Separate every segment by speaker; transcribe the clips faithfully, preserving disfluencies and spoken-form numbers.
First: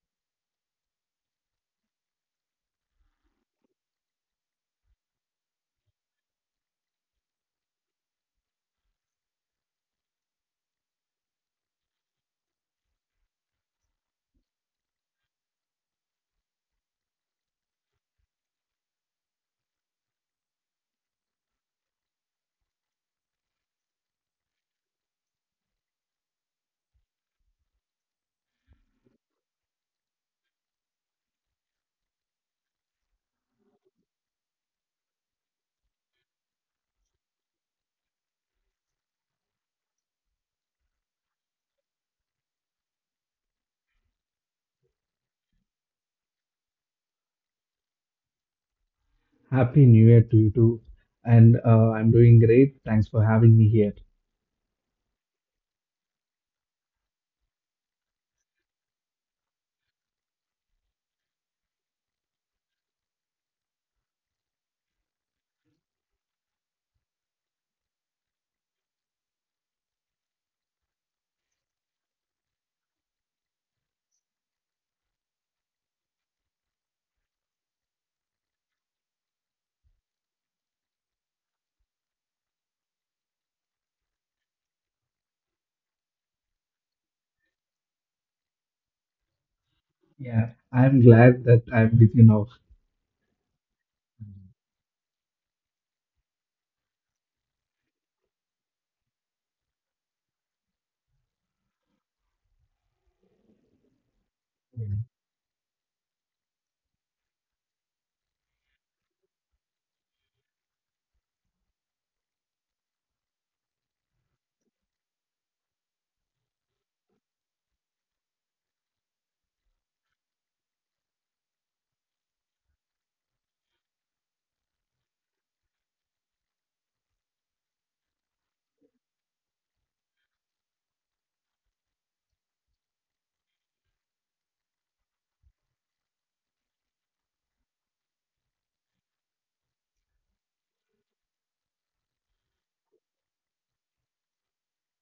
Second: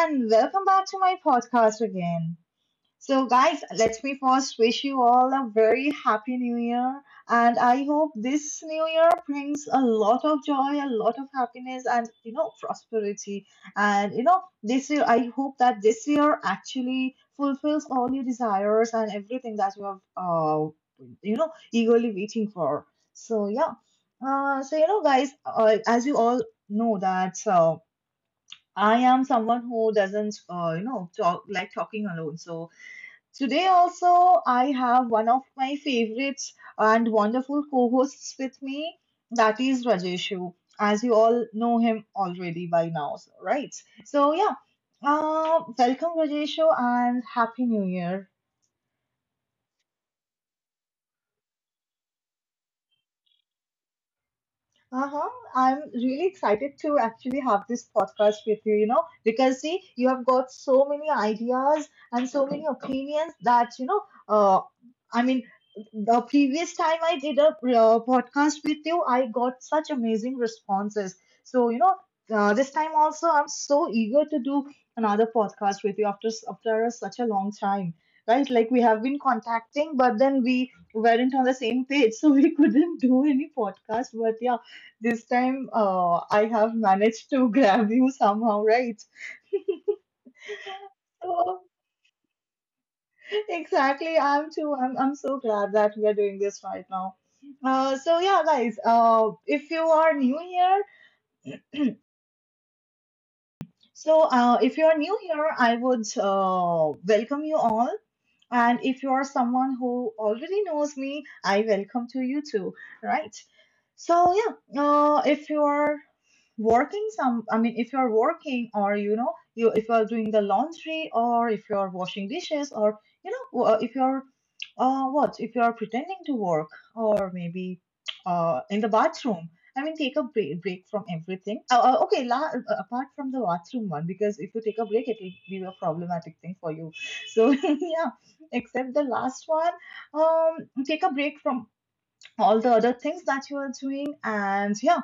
Speaker 1: and welcome back to my podcast again. So, guys, let me first wish you all a very happy new year. And I hope this new year brings a lot of joy, a lot of happiness, and you know, prosperity. And you know, this year, I hope that this year actually fulfills all your desires and everything that you have, uh, you know, eagerly waiting for. So, yeah. Uh, so, you know, guys, uh, as you all know, that. Uh, I am someone who doesn't, uh, you know, talk like talking alone. So today also, I have one of my favorites and wonderful co-hosts with me. That is Rajeshu, as you all know him already by now, so, right? So yeah, uh, welcome, Rajeshu, and happy new year.
Speaker 2: Happy New Year to you too. And uh, I'm doing great. Thanks for having me here.
Speaker 1: Uh-huh. I'm really excited to actually have this podcast with you, you know, because see, you have got so many ideas and so many opinions that, you know, uh, I mean, the previous time I did a uh, podcast with you, I got such amazing responses. So, you know, uh, this time also, I'm so eager to do another podcast with you after s- after such a long time, right? Like we have been contacting, but then we weren't on the same page, so we couldn't do any podcast. But yeah, this time, uh, I have managed to grab you somehow, right?
Speaker 2: Yeah, I'm glad
Speaker 1: So,
Speaker 2: that I'm with you now.
Speaker 1: exactly. I'm too. I'm, I'm so glad that we are doing this right now. Uh, so yeah, guys. Uh, if you are new here, so uh, if you are
Speaker 2: Mhm.
Speaker 1: new here, I would uh, welcome you all. And if you are someone who already knows me, I welcome to you too, right? So yeah, uh, if you are working some, I mean, if you are working or you know, you if you are doing the laundry, or if you are washing dishes, or you know, uh, if you are uh, what if you are pretending to work, or maybe uh, in the bathroom. I mean, take a break, break from everything. Uh, uh, okay, la- uh, uh, apart from the bathroom one, because if you take a break, it will be a problematic thing for you. So yeah, except the last one, um, take a break from all the other things that you are doing. And yeah,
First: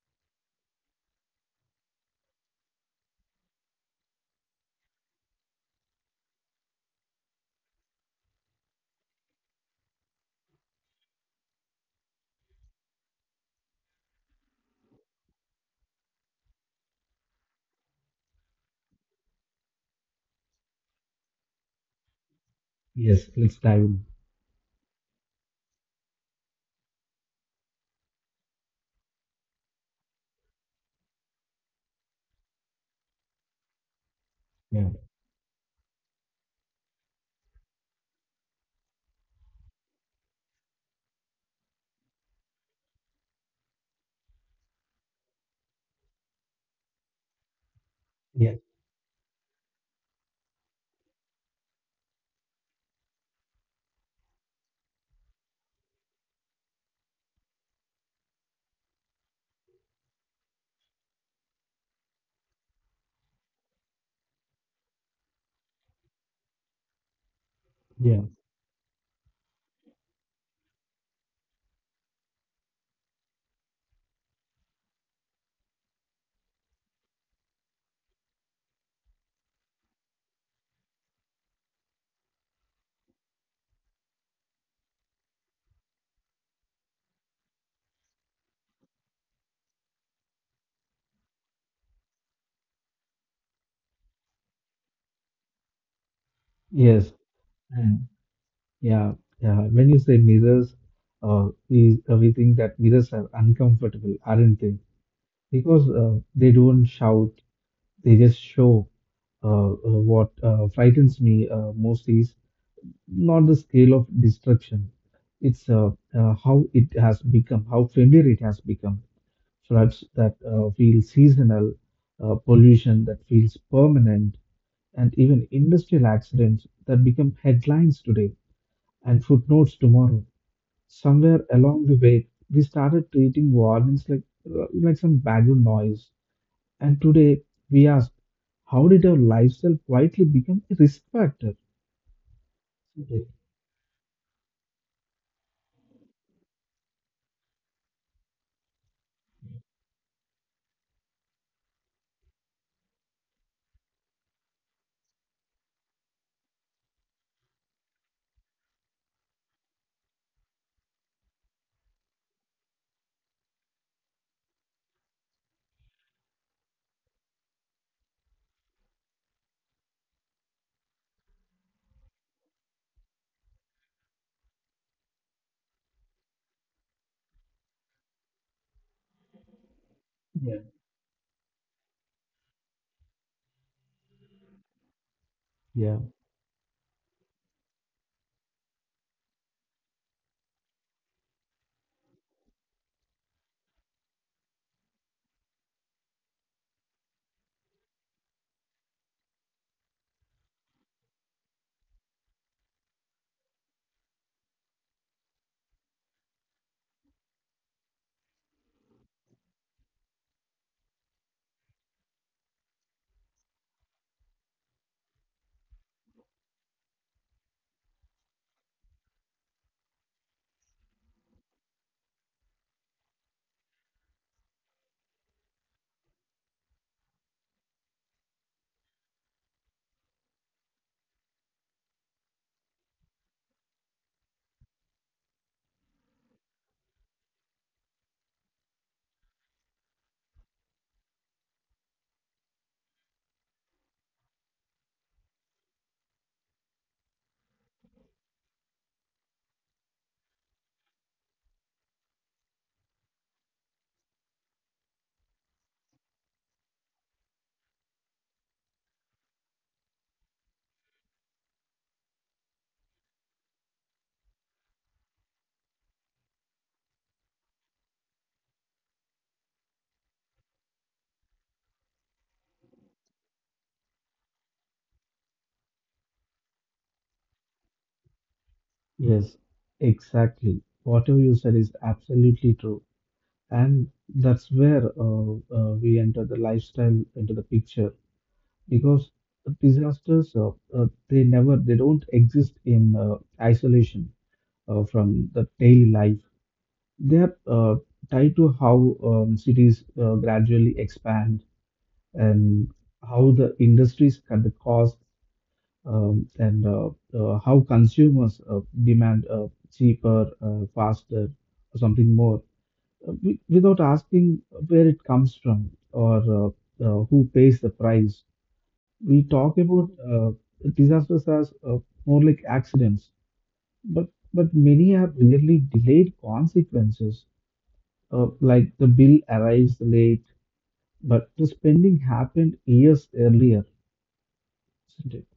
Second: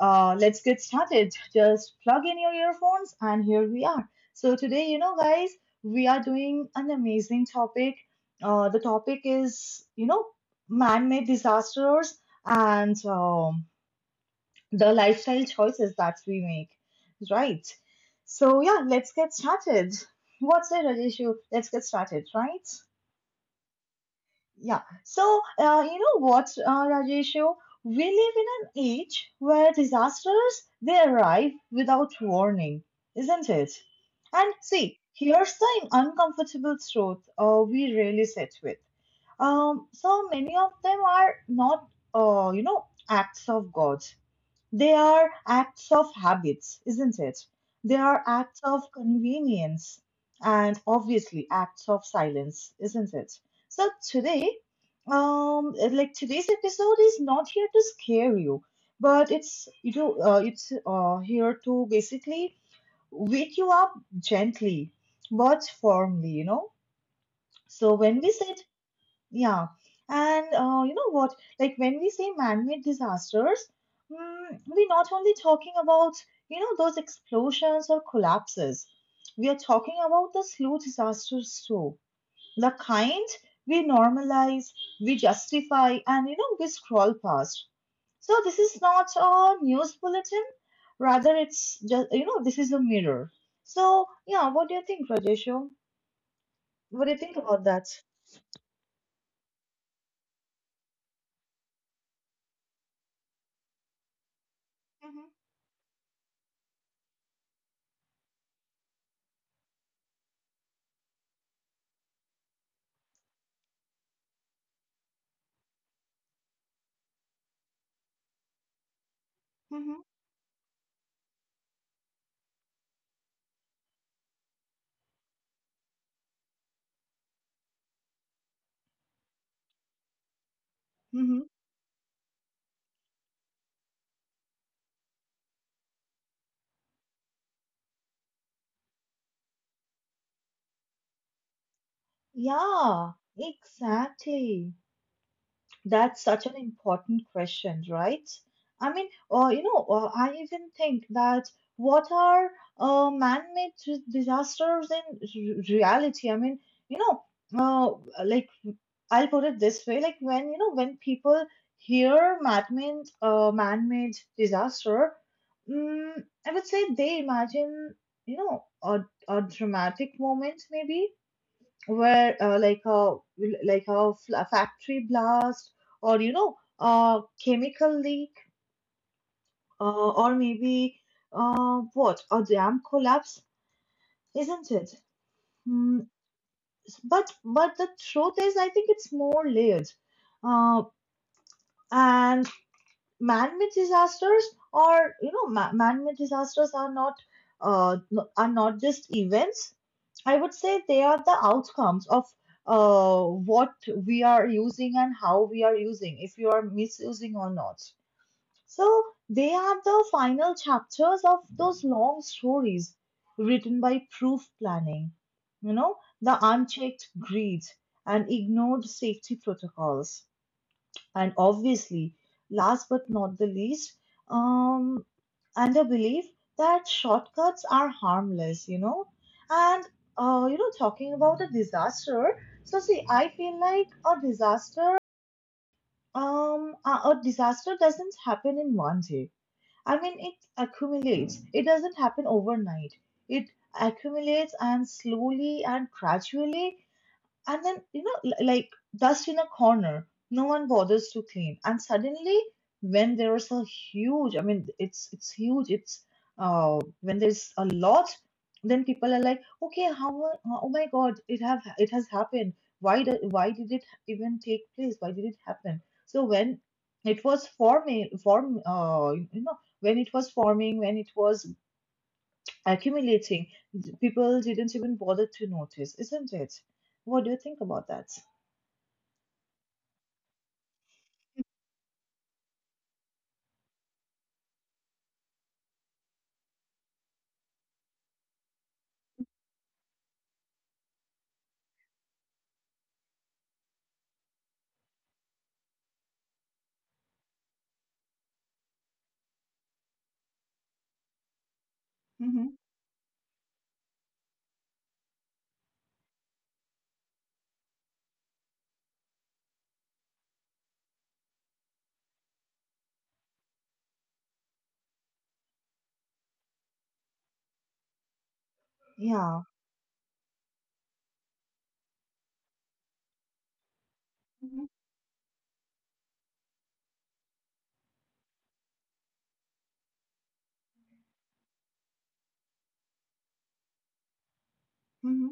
Speaker 1: uh, let's get started. Just plug in your earphones, and here we are. So, today, you know, guys, we are doing an amazing topic. Uh, the topic is, you know, man made disasters and um, the lifestyle choices that we make, right? So, yeah, let's get started. What's it, Rajeshu? Let's get started, right?
Speaker 2: Yes, let's dive in.
Speaker 1: Yeah. So, uh, you know what, uh, Rajeshu? We live in an age where disasters they arrive without warning, isn't it? And
Speaker 2: Yeah,
Speaker 1: see, here's the uncomfortable truth uh, we really sit with. Um, so many of them are not, uh, you know, acts of God. They are acts of habits, isn't it? They are
Speaker 2: yeah,
Speaker 1: acts of convenience, and obviously acts of silence, isn't it? So today, um, like today's episode is not here to scare you, but it's you know uh, it's uh, here to basically wake you up gently but firmly, you know. So when
Speaker 2: yeah,
Speaker 1: we said yeah, and uh, you know what? Like when we say man-made disasters, mm, we're not only talking about, you know, those explosions or collapses. We are talking about the slow disasters too. The kind we normalize, we justify, and, you know, we scroll past. So this is not a news bulletin. Rather, it's just, you know, this is a mirror. So, yeah, what do you think, Rajeshu? What do
Speaker 2: yes.
Speaker 1: you think about that?
Speaker 2: And yeah, yeah. When you say mirrors, uh, we, uh, we think that mirrors are uncomfortable, aren't they? Because uh, they don't shout, they just show. Uh, uh, what uh, frightens me uh, most is not the scale of destruction. It's uh, uh, how it has become, how familiar it has become.
Speaker 1: Mhm.
Speaker 2: Floods that uh, feel seasonal, uh, pollution that feels permanent, and even industrial accidents that become headlines today and footnotes tomorrow.
Speaker 1: Mm-hmm.
Speaker 2: Somewhere along the way, we started treating warnings like uh, like some background noise. And today, we ask, how did our lifestyle quietly become a risk factor?
Speaker 1: Yeah,
Speaker 2: Yeah.
Speaker 1: exactly. That's such an important question, right? I mean, uh, you know, uh, I even think that what are uh, man-made dis- disasters in r- reality? I mean, you know, uh, like I'll put it this way, like when you know when people hear man-made uh, man-made disaster, mm, I would say they imagine, you know, a, a dramatic moment maybe where uh, like a like a, fl- a factory blast, or you know, a chemical leak, uh, or
Speaker 2: Yeah.
Speaker 1: maybe uh, what a dam collapse, isn't it? Hmm,
Speaker 2: Yeah.
Speaker 1: but but the truth is, I think it's more layered, uh, and man-made disasters, or you know, ma- man-made disasters are not uh, no- are not just events. I would say they are the outcomes of uh, what we are using and how we are using, if you are misusing or not. So they are the final chapters of those long stories written by proof planning, you know, the unchecked greed, and ignored safety protocols, and obviously, last but not the least, um, and a belief that shortcuts are harmless, you know. And, uh, you know, talking about a disaster, so see, I feel like a disaster, um, a, a disaster doesn't happen in one day. I mean, it accumulates, it doesn't happen overnight. It accumulates and slowly and gradually, and then, you know, l- like dust in a corner, no one bothers to clean. And suddenly, when there is a huge, I mean, it's it's huge. It's uh, when there's a lot, then people are like, okay, how? a- Oh my God, it have it has happened. Why did why did it even take place? Why did it happen? So when it was forming, form, uh, you know, when it was forming, when it was accumulating, people didn't even bother to notice, isn't it? What do you think about that?
Speaker 2: Yes, exactly. Whatever you said is absolutely true. And that's where uh, uh, we enter the lifestyle into the picture because disasters, uh, uh, they never, they don't exist in uh, isolation uh, from the daily life. They are uh, tied to how um, cities uh, gradually expand
Speaker 1: Mm-hmm.
Speaker 2: and how the industries cut the costs, um, and uh, uh, how consumers uh, demand uh, cheaper, uh, faster, or something more, uh, wi- without asking where it comes from, or uh, uh, who pays the price. We
Speaker 1: Yeah.
Speaker 2: talk about uh, disasters as uh, more like accidents, but but
Speaker 1: Mm-hmm.
Speaker 2: many are really delayed consequences. Uh, like the bill arrives late, but the spending happened years earlier, isn't it?
Speaker 1: Mm-hmm.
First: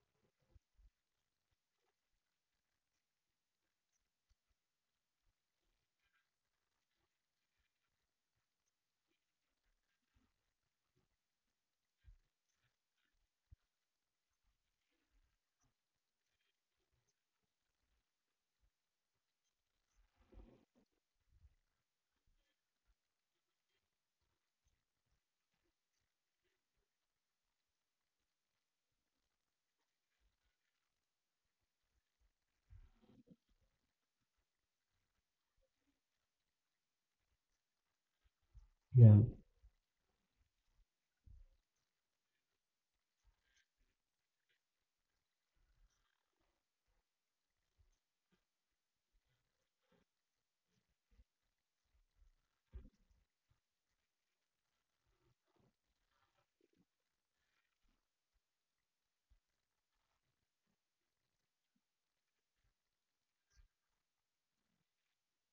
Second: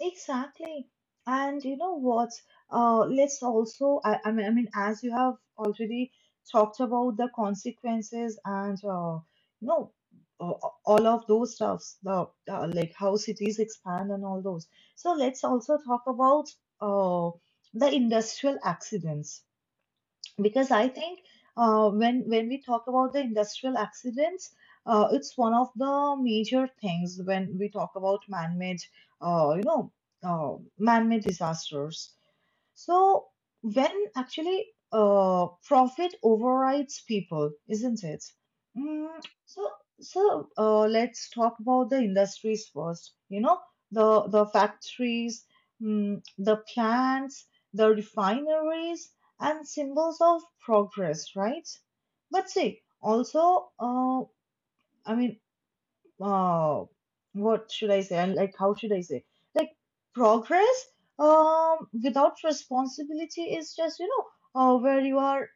Speaker 1: Exactly. And you know what? Uh, let's also, I, I mean, I mean, as you have already talked about the consequences and, uh, you know, uh, uh, all of those stuffs, the, uh, like how cities expand and all those. So let's also talk about uh, the industrial accidents, because I think uh, when when we talk about the industrial accidents, uh, it's one of the major things when we talk about man-made, uh, you know, uh, man-made disasters, so when actually uh, profit overrides people, isn't it?
Speaker 2: Yeah.
Speaker 1: Mm, so so uh, let's talk about the industries first. You know, the the factories, mm, the plants, the refineries, and symbols of progress, right? But see, also, uh, I mean, oh, what should I say? And like, how should I say? Like, progress um, without responsibility is just, you know, uh, where you are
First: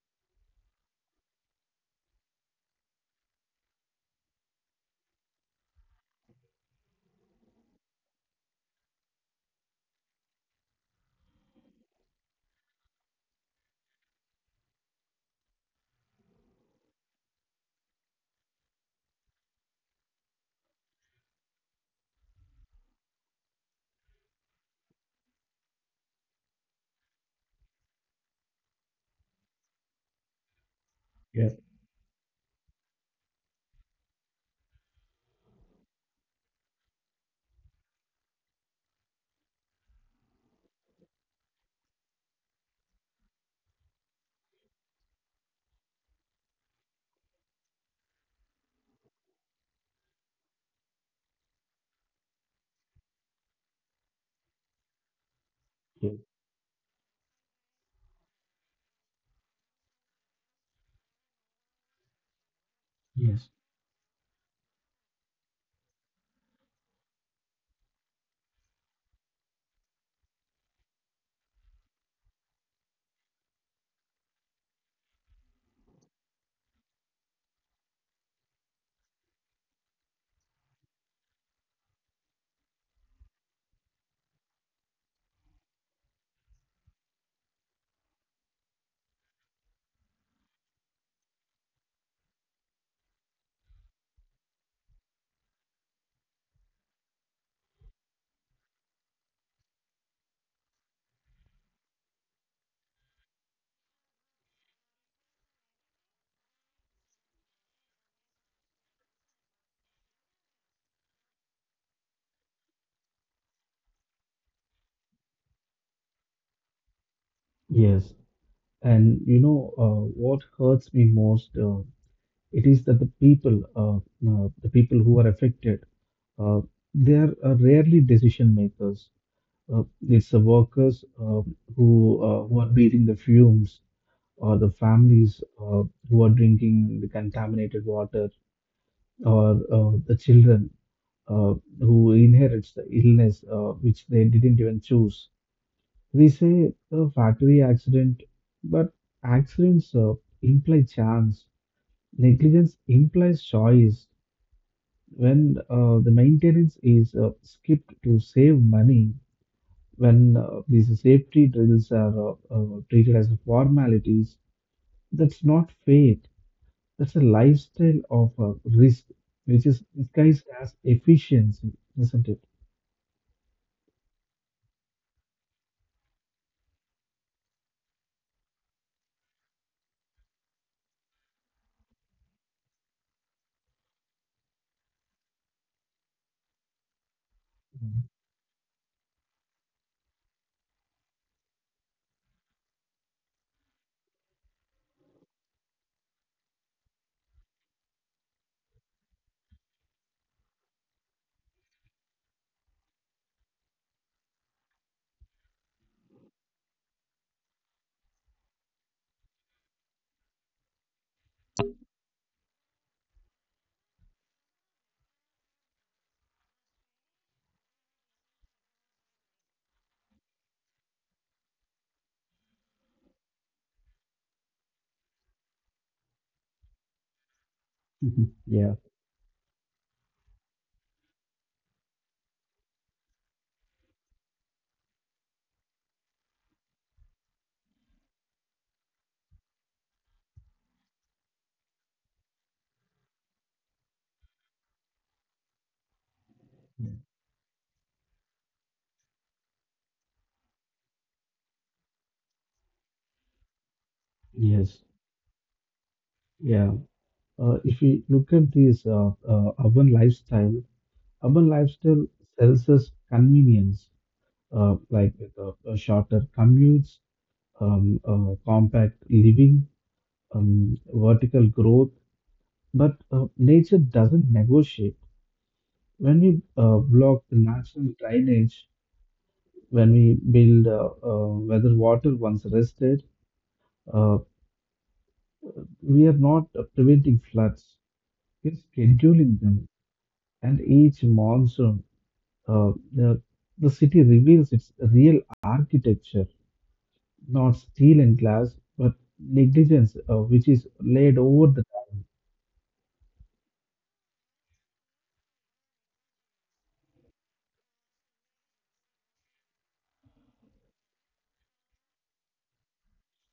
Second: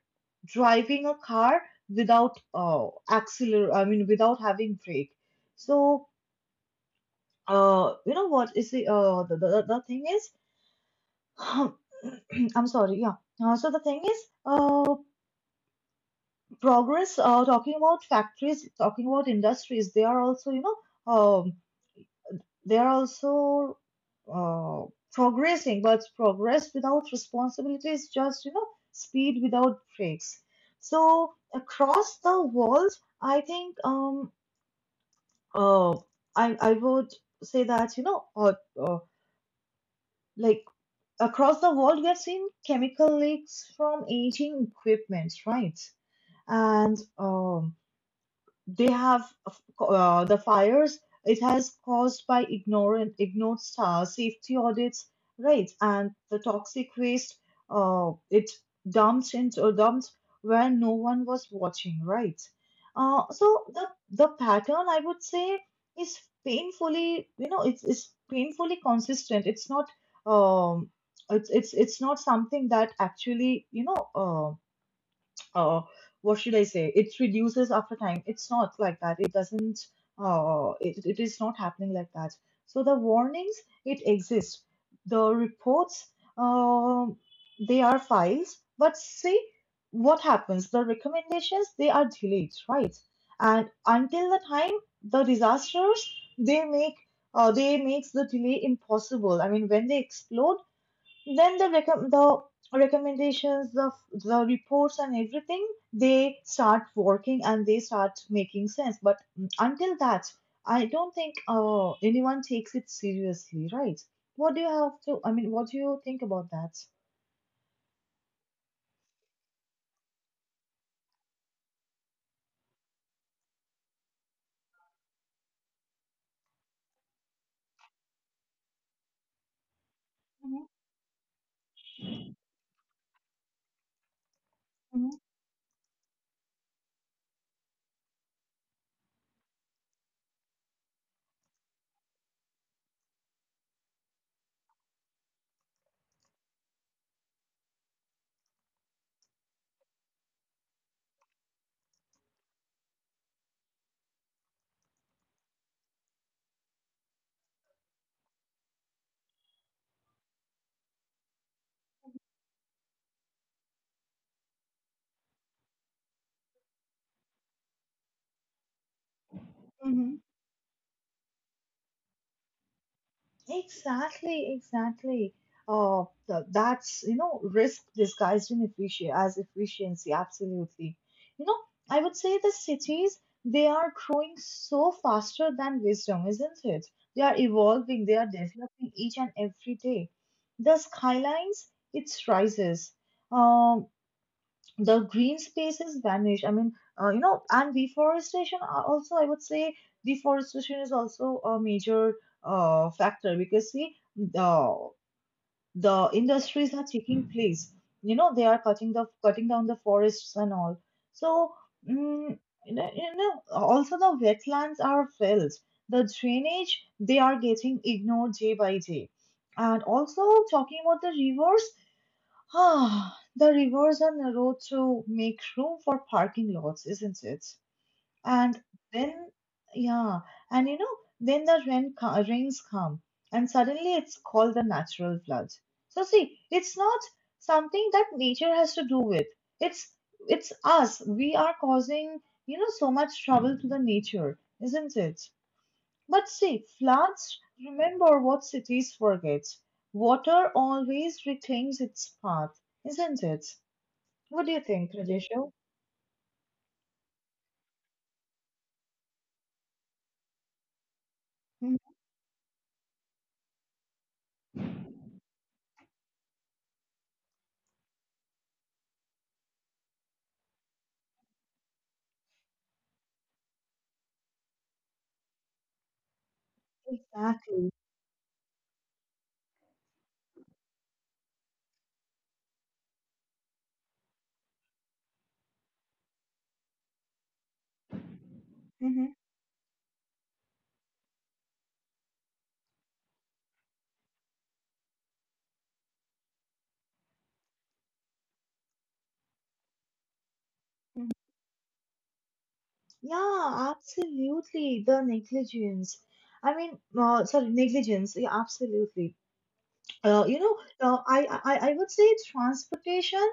Speaker 1: driving a car without uh, acceler, I mean, without having brake. So, uh, you know what is the, uh, the, the, the thing is, I'm sorry, yeah. Uh, so the thing is, uh, progress, uh, talking about factories, talking about industries, they are also, you know, um, They are also uh, progressing, but progress without responsibility is just, you know, speed without brakes. So
Speaker 2: Yes.
Speaker 1: across the world, I think um uh I I would say that, you know, uh, uh, like across the world, we have seen chemical leaks from aging equipment, right? And um they have uh, the fires, it has caused by ignorant ignored star safety audits, right, and
Speaker 2: Yes.
Speaker 1: the toxic waste, uh, it dumped into dumped where no one was watching, right? Uh, so
Speaker 2: Yes.
Speaker 1: the the pattern, I would say, is painfully, you know, it's, it's painfully consistent. It's not, um it's it's it's not something that actually, you know, uh, uh, what should I say? It reduces after time. It's not like that. It doesn't. Uh, it, it is not happening like that. So the warnings, it exists. The reports, um, they are files, but see what happens. The recommendations, they are delayed, right? And until the time the disasters they make, uh, they makes the delay impossible. I mean, when they explode, then the recom- the recommendations, the the reports and everything, they start working and they start making sense. But until that, I don't think uh, anyone takes it seriously, right? what do you have to I mean, what do you think about that?
Speaker 2: Yes. And you know, uh, what hurts me most? Uh, it is that the people, uh, uh, the people who are affected, uh, they are uh, rarely decision makers. Uh, it's the workers, uh, who uh, who are breathing the fumes, or the
Speaker 1: Mhm,
Speaker 2: families uh, who are drinking the contaminated water, or uh, the children uh, who inherits the illness, uh, which they didn't even choose. We say a factory accident, but accidents uh, imply chance. Negligence implies choice. When uh, the maintenance is uh, skipped to save money, when uh, these safety drills are uh, uh, treated as formalities, that's not fate. That's a lifestyle of uh, risk, which is
Speaker 1: mhm.
Speaker 2: disguised as efficiency, isn't it?
Speaker 1: Exactly, exactly. Uh, th- that's, you know, risk disguised in efficiency as efficiency, absolutely. You know, I would say the cities, they are growing so faster than wisdom, isn't it? They are evolving, they
Speaker 2: Mhm.
Speaker 1: are developing each and every day. The skylines, it rises. Um, the green spaces vanish. I mean, uh, you know, and deforestation are also, I would say, deforestation is also a major uh, factor, because see, the the industries are taking place. You know, they are cutting the cutting down the forests and all. So, mm, you know, you know, also the wetlands are filled. The drainage, they are getting ignored day by day. And also talking about the rivers, ah, the rivers are the to make room for parking lots, isn't it? And
Speaker 2: Yeah.
Speaker 1: then, yeah, and you know, then the rain co- rains come, and suddenly it's called the natural flood. So see, it's not something that nature has to do with. It's it's us. We are causing, you know, so much trouble to the nature, isn't it? But see,
Speaker 2: Yeah.
Speaker 1: floods remember what cities forget. Water always reclaims its path, isn't it? What do you
Speaker 2: Yes.
Speaker 1: think, Rajesho?
Speaker 2: Yeah. Uh, if we look at this uh, uh, urban lifestyle, urban
Speaker 1: Mhm.
Speaker 2: lifestyle sells us convenience, uh, like uh, uh, shorter commutes, um, uh, compact living, um, vertical growth. But uh, nature doesn't negotiate. When we uh, block the
Speaker 1: Exactly.
Speaker 2: natural drainage, when we build uh, uh, whether water once rested, uh, we are not uh, preventing floods. We're
Speaker 1: Hmm.
Speaker 2: scheduling them. And each monsoon, Uh, uh, the city reveals its real architecture, not steel and glass, but negligence, uh, which is
Speaker 1: Hmm.
Speaker 2: laid over the
Speaker 1: Yeah, absolutely. The negligence. I mean, uh, sorry, negligence. Yeah, absolutely. Uh, you know, uh, I, I I would say transportation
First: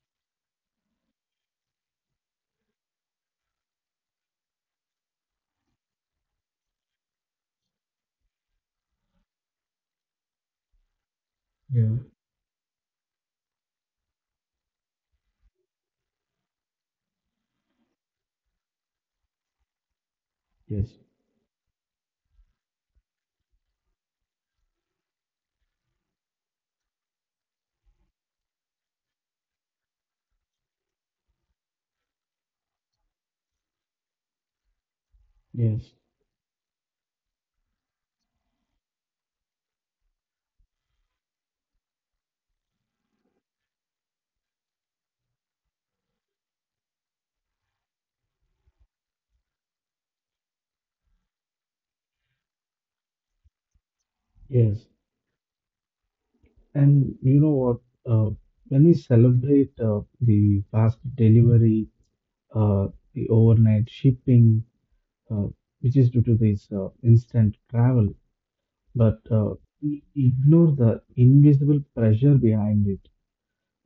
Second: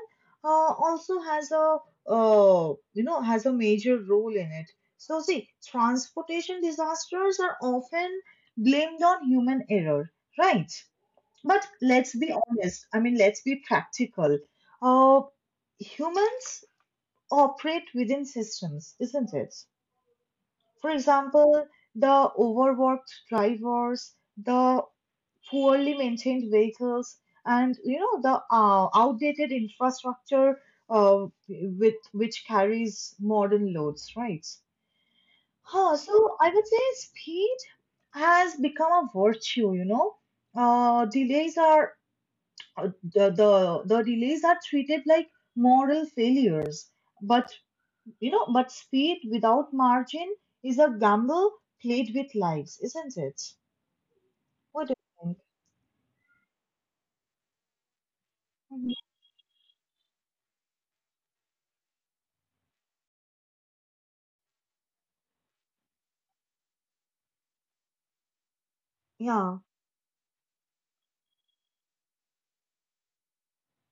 Speaker 1: uh, also has a uh, you know has a major role in it. So see, transportation disasters are often blamed on human error, right? But
Speaker 2: Yeah.
Speaker 1: let's be honest. I mean, let's be practical. Uh, humans operate within systems, isn't it? For
Speaker 2: Yes.
Speaker 1: example, the overworked drivers, the poorly maintained vehicles, and you know the uh, outdated infrastructure uh, with which carries modern loads, right? Huh,
Speaker 2: Yes.
Speaker 1: so I would say speed has become a virtue, you know. Uh, delays are uh, the, the the delays are treated like moral failures, but you know, but speed without margin is a gamble played with lives, isn't it? What
Speaker 2: Yes.
Speaker 1: do you think?
Speaker 2: And you know what? Uh, when
Speaker 1: Mhm.
Speaker 2: we celebrate uh, the fast delivery, uh, the overnight shipping, uh, which is due to this uh, instant travel, but
Speaker 1: Yeah,
Speaker 2: uh, we ignore the invisible pressure behind it,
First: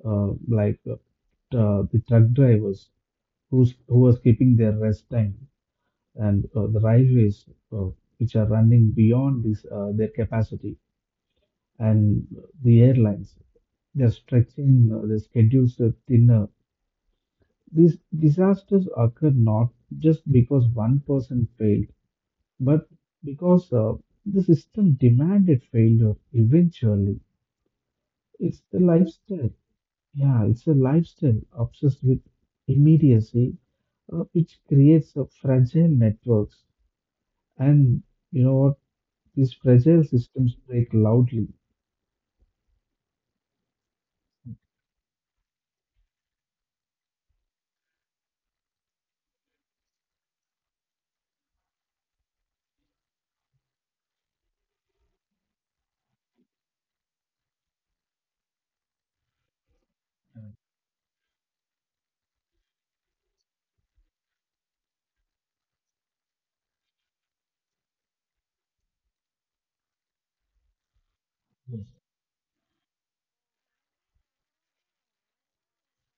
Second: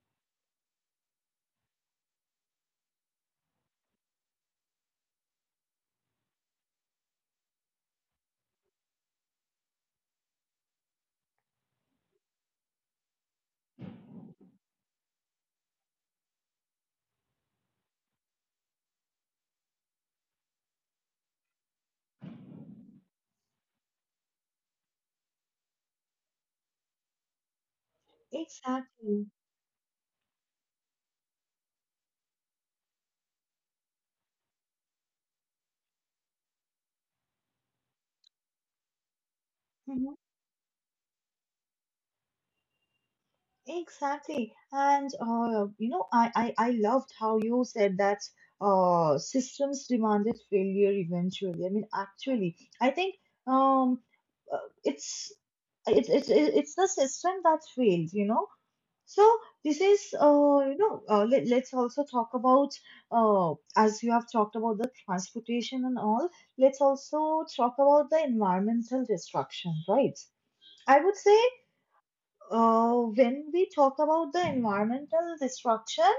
Speaker 2: uh, like uh, the truck drivers, who's, who was keeping their rest time, and uh, the railways, uh, which are running beyond this, uh, their capacity, and the airlines, they're stretching, uh, the schedules are thinner. These disasters occur not just because one person failed, but because uh, the system demanded failure eventually. It's the
Speaker 1: exactly.
Speaker 2: lifestyle. Yeah, it's a lifestyle obsessed with immediacy, uh, which creates uh, fragile networks. And you know what? These fragile
Speaker 1: Mhm.
Speaker 2: systems break loudly.
Speaker 1: Exactly. And uh, you know, I, I I loved how you said that uh systems demanded failure eventually. I mean, actually, I think um uh, it's it's it's it- it's the system that failed, you know. So this is uh you know uh, let, let's also talk about, uh as you have talked about the transportation and all, let's also talk about the environmental destruction, right? I would say,
Speaker 2: Yes.
Speaker 1: Uh, when we talk about the environmental destruction,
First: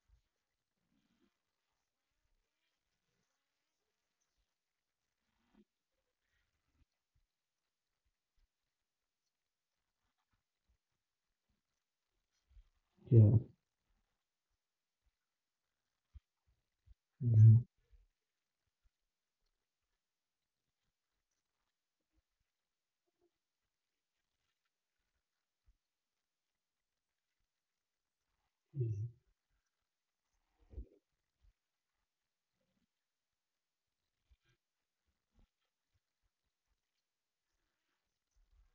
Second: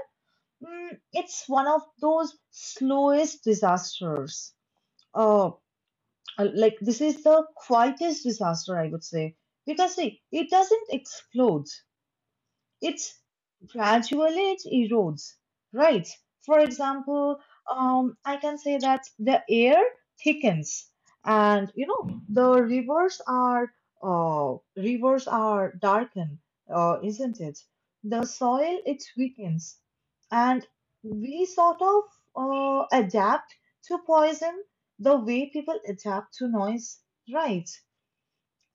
Speaker 1: mm, it's one of those slowest disasters. Uh, uh, like this is the quietest disaster, I would say, because see, it doesn't explode. It's
Speaker 2: Yeah.
Speaker 1: gradually, it erodes, right? For example,
Speaker 2: Hmm.
Speaker 1: um, I can say that the air thickens, and you know the rivers are uh, rivers are darkened, uh, isn't it? The soil, it
Speaker 2: Yes.
Speaker 1: weakens, and we sort of uh, adapt to poison the way people adapt to noise, right?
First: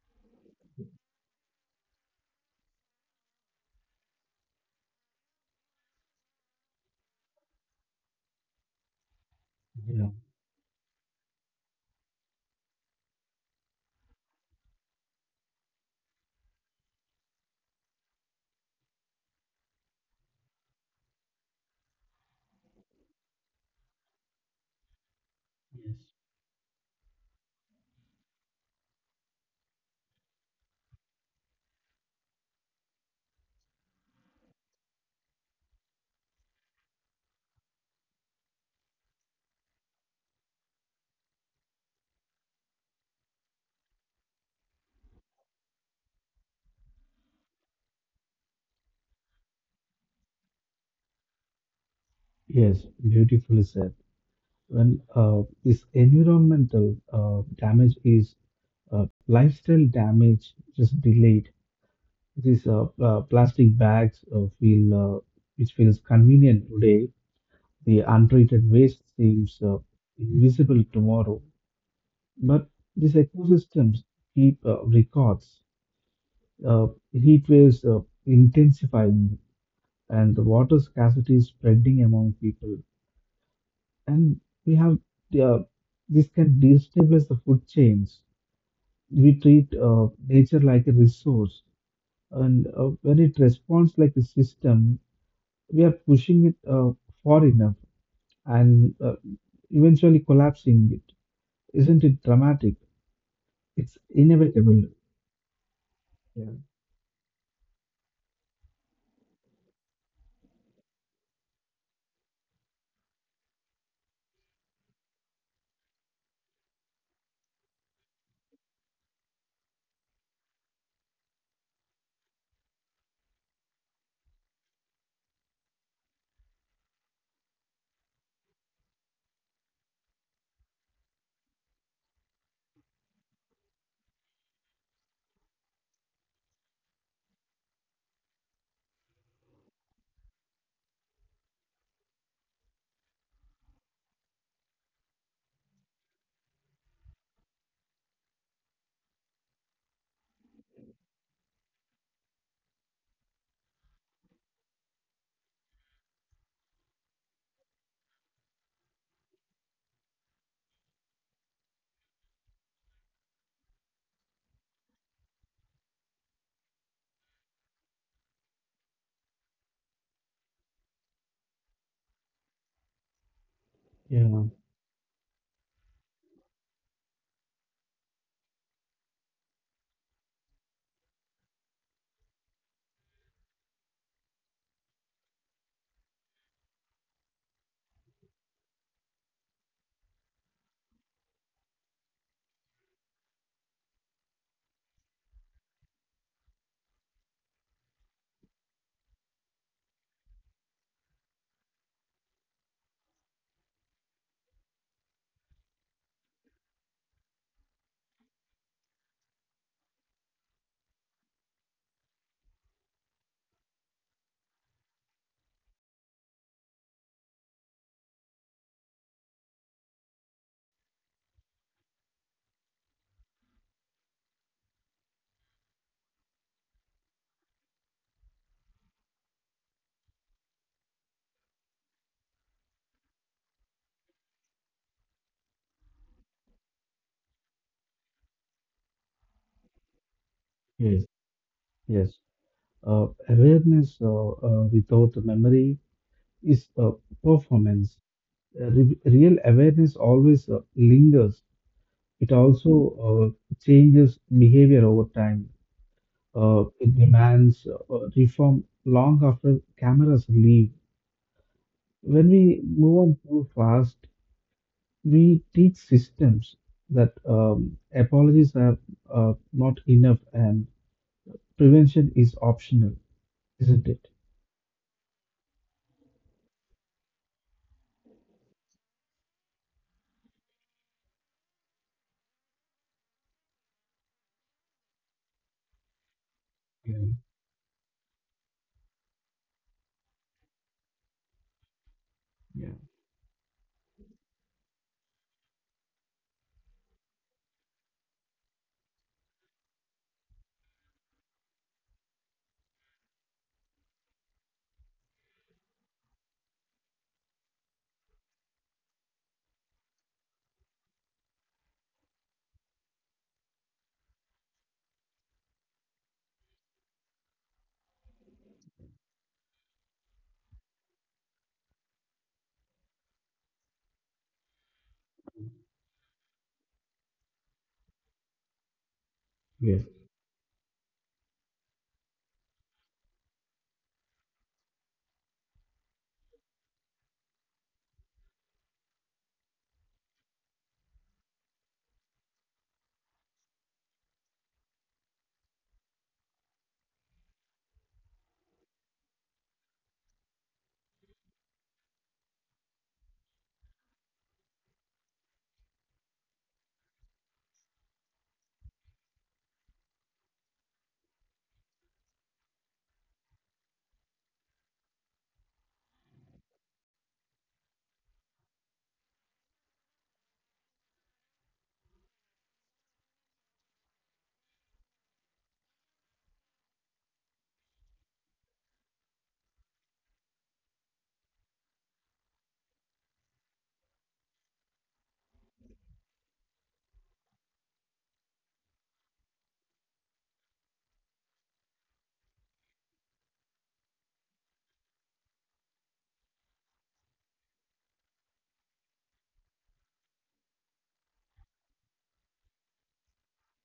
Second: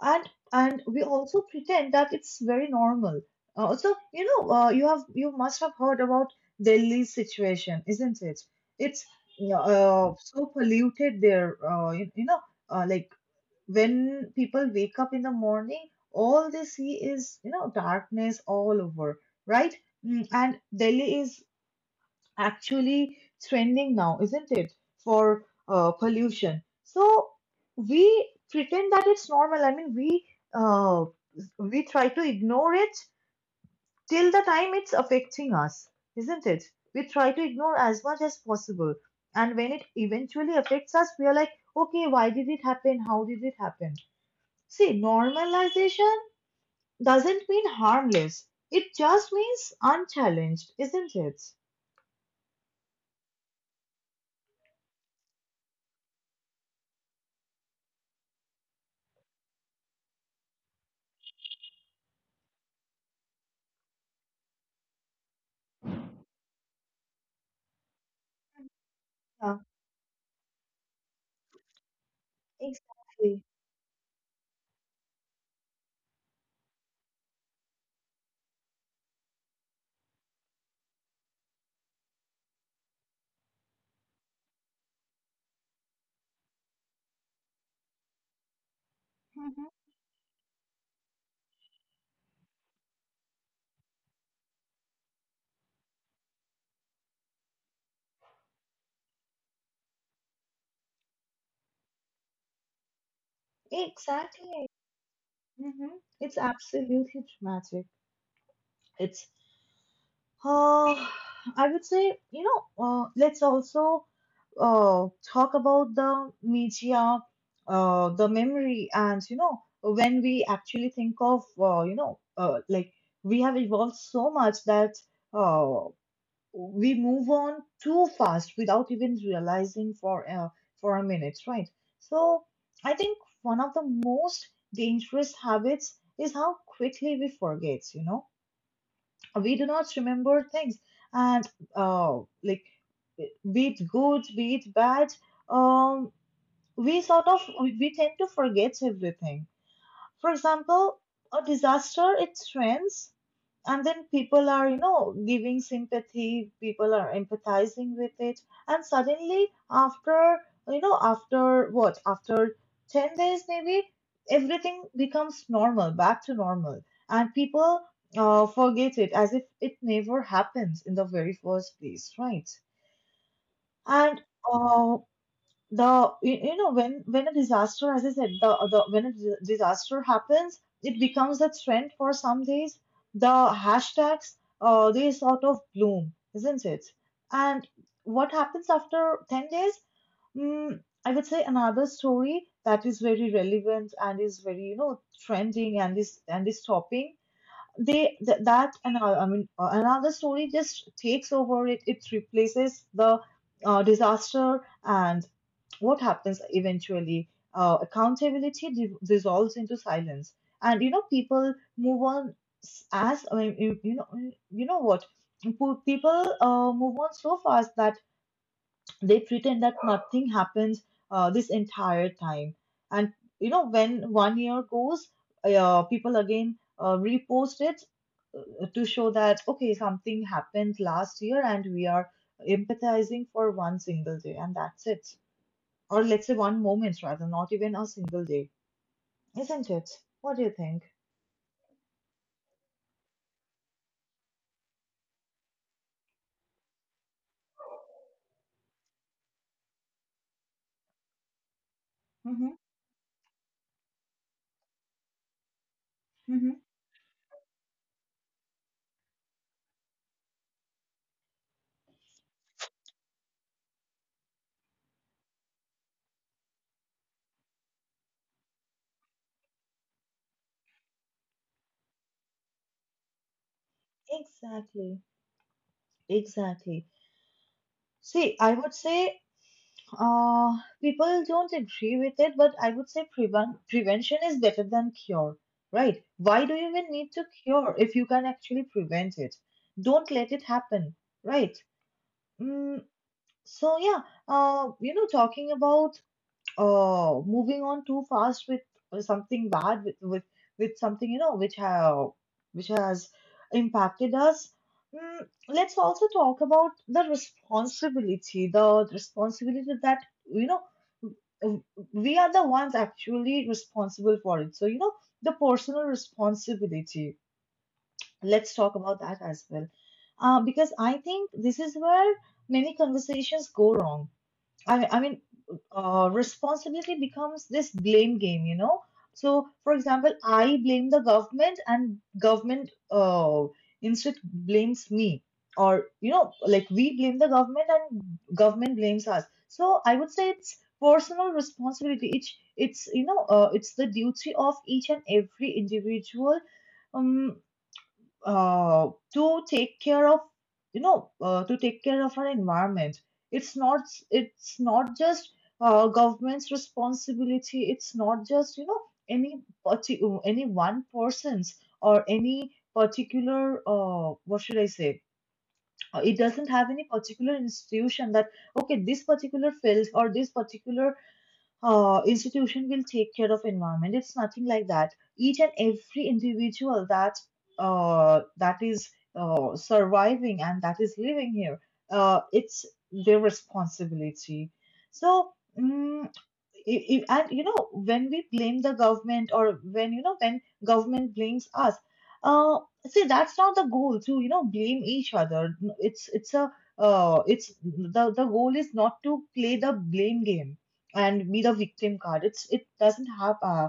Speaker 1: and and we also pretend that it's very normal. Uh, so you know, uh, you have, you must have heard about Delhi's situation, isn't it? It's, yeah,
Speaker 2: Yeah.
Speaker 1: uh, so polluted there. Uh, you, you know, uh, like when people wake up in the morning, all they see is you know darkness all over, right? Mm. And Delhi is actually trending now, isn't it? For uh,
Speaker 2: Yes.
Speaker 1: pollution. So we pretend that it's normal. I mean, we uh, we try to ignore it till the time it's affecting us, isn't it? We try to ignore as much as possible, and when it eventually affects us, we are like, okay, why did it happen? How did it happen? See, normalization doesn't mean harmless. It just means unchallenged, isn't it?
Speaker 2: Yes, beautifully said. When uh, this environmental uh, damage is uh, lifestyle damage, just delayed. These uh, uh, plastic bags, uh, feel, uh, which feels convenient today. The untreated waste seems
Speaker 1: Yeah,
Speaker 2: uh, invisible tomorrow. But these
Speaker 1: exactly.
Speaker 2: ecosystems keep uh, records. Uh, Heat waves uh, intensifying, and the water scarcity is spreading among people. And we have uh, this can destabilize the food chains. We treat uh, nature like a resource, and uh, when it responds like a system, we are pushing it uh, far enough, and uh, eventually collapsing it. Isn't it dramatic? It's
Speaker 1: Exactly.
Speaker 2: inevitable.
Speaker 1: Hmm. It's
Speaker 2: Yeah.
Speaker 1: absolutely dramatic. It's, uh, I would say, you know, uh, let's also uh, talk about the media, uh, the memory, and, you know, when we actually think of, uh, you know, uh, like we have evolved so much that uh, we move on too fast without even realizing for a, for a minute, right? So I think one of the most dangerous habits is how quickly we forget, you know? We do not remember things and uh, like, be it good, be it bad, um, we sort of, we tend to forget everything. For example, a disaster, it trends, and then people are, you know, giving sympathy, people are empathizing with it, and suddenly, after, you know, after what, after ten days maybe, everything becomes normal, back to normal, and people uh, forget it as if it never happened in the very first place, right? And
Speaker 2: Yeah.
Speaker 1: uh, the you, you know, when when a disaster, as I said, the, the when a dis- disaster happens, it becomes a trend for some days. The hashtags, uh, they sort of bloom, isn't it? And what happens after ten days? mm, I would say another story that is very relevant and is very you know trending and is and is topping. They th- that and all- I mean, uh, another story just takes over it. It replaces the uh, disaster, and what happens eventually? Uh, accountability di- dissolves into silence, and you know people move on. S- as I mean, you, you know, you know what? Po- people uh, move on so fast that they pretend that nothing happened uh, this entire time, and you know when one year goes, uh, people again uh, repost it uh, to show that okay something happened last year and we are empathizing for one single day and that's it, or let's say one moment rather, not even a single day, isn't it? What do you think?
Speaker 2: Yes. Yes. Uh, awareness uh, uh, without memory is uh, performance. Uh, re- real awareness always uh, lingers. It
Speaker 1: Mm-hmm.
Speaker 2: also uh, changes behavior over time.
Speaker 1: Mm-hmm.
Speaker 2: Uh, it demands uh, uh, reform long after cameras leave. When we move on too fast, we teach systems that um, apologies are uh, not enough, and prevention is optional, isn't it?
Speaker 1: Exactly. Exactly. See, I would say, Uh, people don't agree with it, but I would say prevent prevention is better than cure, right? Why do you even need to
Speaker 2: Yeah,
Speaker 1: cure if you can actually prevent it? Don't let it happen, right?
Speaker 2: yeah,
Speaker 1: Mm. So yeah, uh, you know, talking about uh moving on too fast with uh, something bad with with, with something you know which have which has impacted us. mm, let's also talk about the responsibility, the responsibility that you know, w- we are the ones actually responsible for it, so you know, the personal responsibility, let's talk about that as well, uh, because I think this is where many conversations go wrong. I mean, I mean, uh, responsibility becomes this blame game, you know. So, for
Speaker 2: yes,
Speaker 1: example, I blame the government, and government uh, instead blames me, or you know, like we blame the government, and government blames us. So, I would say it's personal responsibility. It's it's You know, uh, it's the duty of each and every individual. Um, uh, to take care of, you know, uh, to take care of our environment. it's not it's not just uh, government's responsibility, it's not just you know any parti- any one person's, or any particular uh, what should I say. Uh, it doesn't have any particular institution that okay this particular field or this particular uh, institution will take care of environment. It's nothing like that. Each and every individual that uh, that is uh, surviving and that is living here, uh, it's their responsibility. So, mm, i- i- and you know, when we blame the government or when you know when government blames us, uh, see, that's not the goal, to you know blame each other. It's it's a uh, it's the the goal is not to play the blame game and be the victim card. It's it doesn't have uh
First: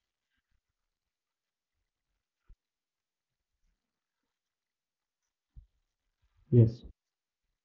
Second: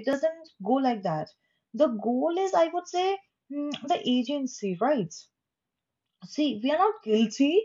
Speaker 1: it doesn't go like that. The goal is, I would say, mm, the agency, right? See, we are
Speaker 2: yes,
Speaker 1: not guilty.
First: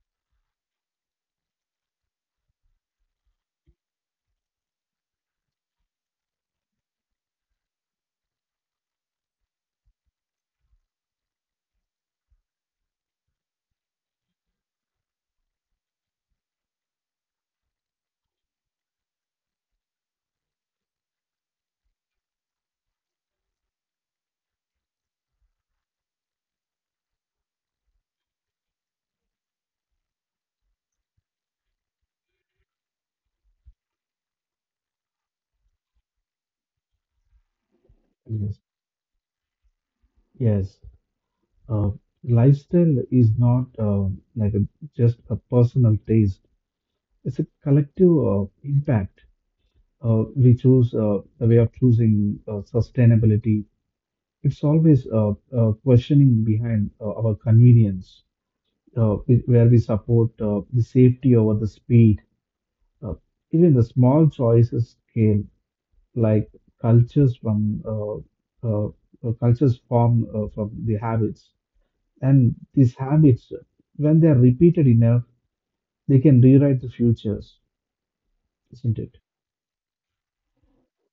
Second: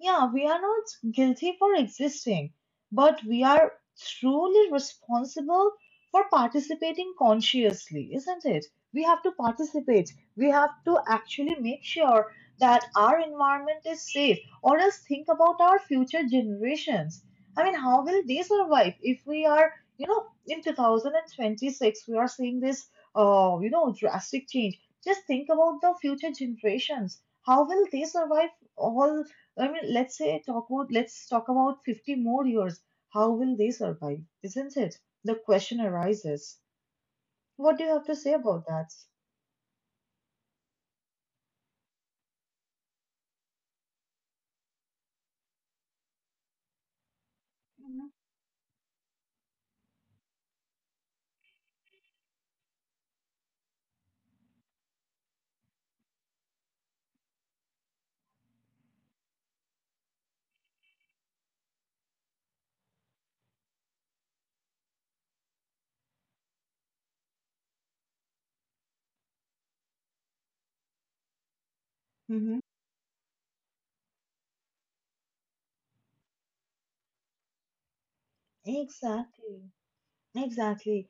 Speaker 1: Yeah, we are not guilty for existing, but we are truly responsible for participating consciously, isn't it? We have to participate. We have to actually make sure that our environment is safe, or else think about our future generations. I mean, how will they survive if we are, you know, in twenty twenty-six, we are seeing this, uh, you know, drastic change. Just think about the future generations, how will they survive, all I mean, let's say talk about let's talk about fifty more years, how will they survive, isn't it? The question arises. What do you have to say
Speaker 2: yes.
Speaker 1: about that?
Speaker 2: Yes. uh, Lifestyle is not uh, like a, just a personal taste. It's a
Speaker 1: Mhm.
Speaker 2: collective uh, impact. Uh, we choose uh, the way of choosing uh, sustainability. It's always uh, uh, questioning behind uh, our convenience, uh, wh- where we support uh, the safety over the speed. Uh, Even the small choices scale, like cultures from uh, uh, uh, cultures form uh, from the habits. And
Speaker 1: Mhm.
Speaker 2: these habits, when they are repeated enough, they can rewrite the futures, isn't it?
Speaker 1: Exactly. Exactly.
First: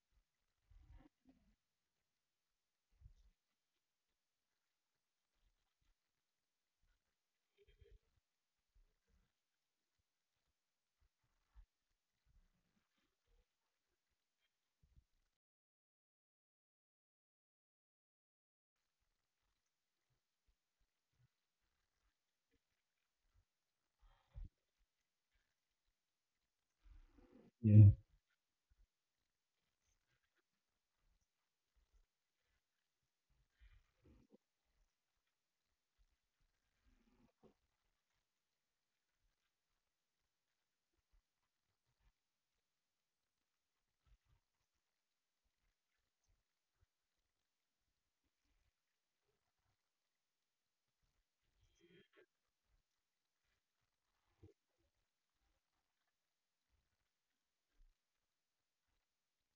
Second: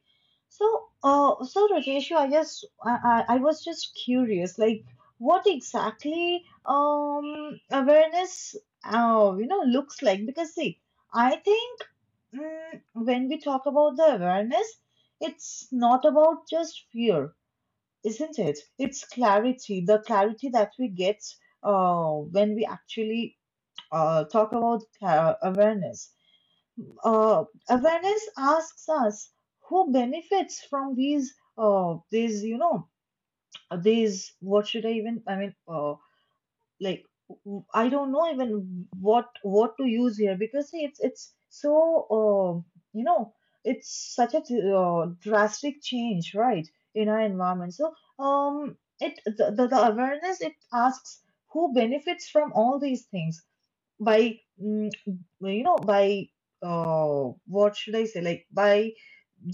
Speaker 1: So, uh, so Rajeshu, I just, I, I I was just curious, like, what exactly, um, awareness, uh, you know, looks like? Because see, I think, mm, when we talk about the awareness, it's not about just fear, isn't it? It's clarity, the clarity that we get, uh, when we actually, uh, talk about uh, awareness uh,
Speaker 2: Yeah,
Speaker 1: awareness asks us who benefits from these uh, these you know these what should I even I mean uh, like w- I don't know even what what to use here because see, it's it's so uh, you know it's such a uh, drastic change right, in our environment. So um it the, the, the awareness, it asks who benefits from all these things by mm, you know by uh, what should I say, like by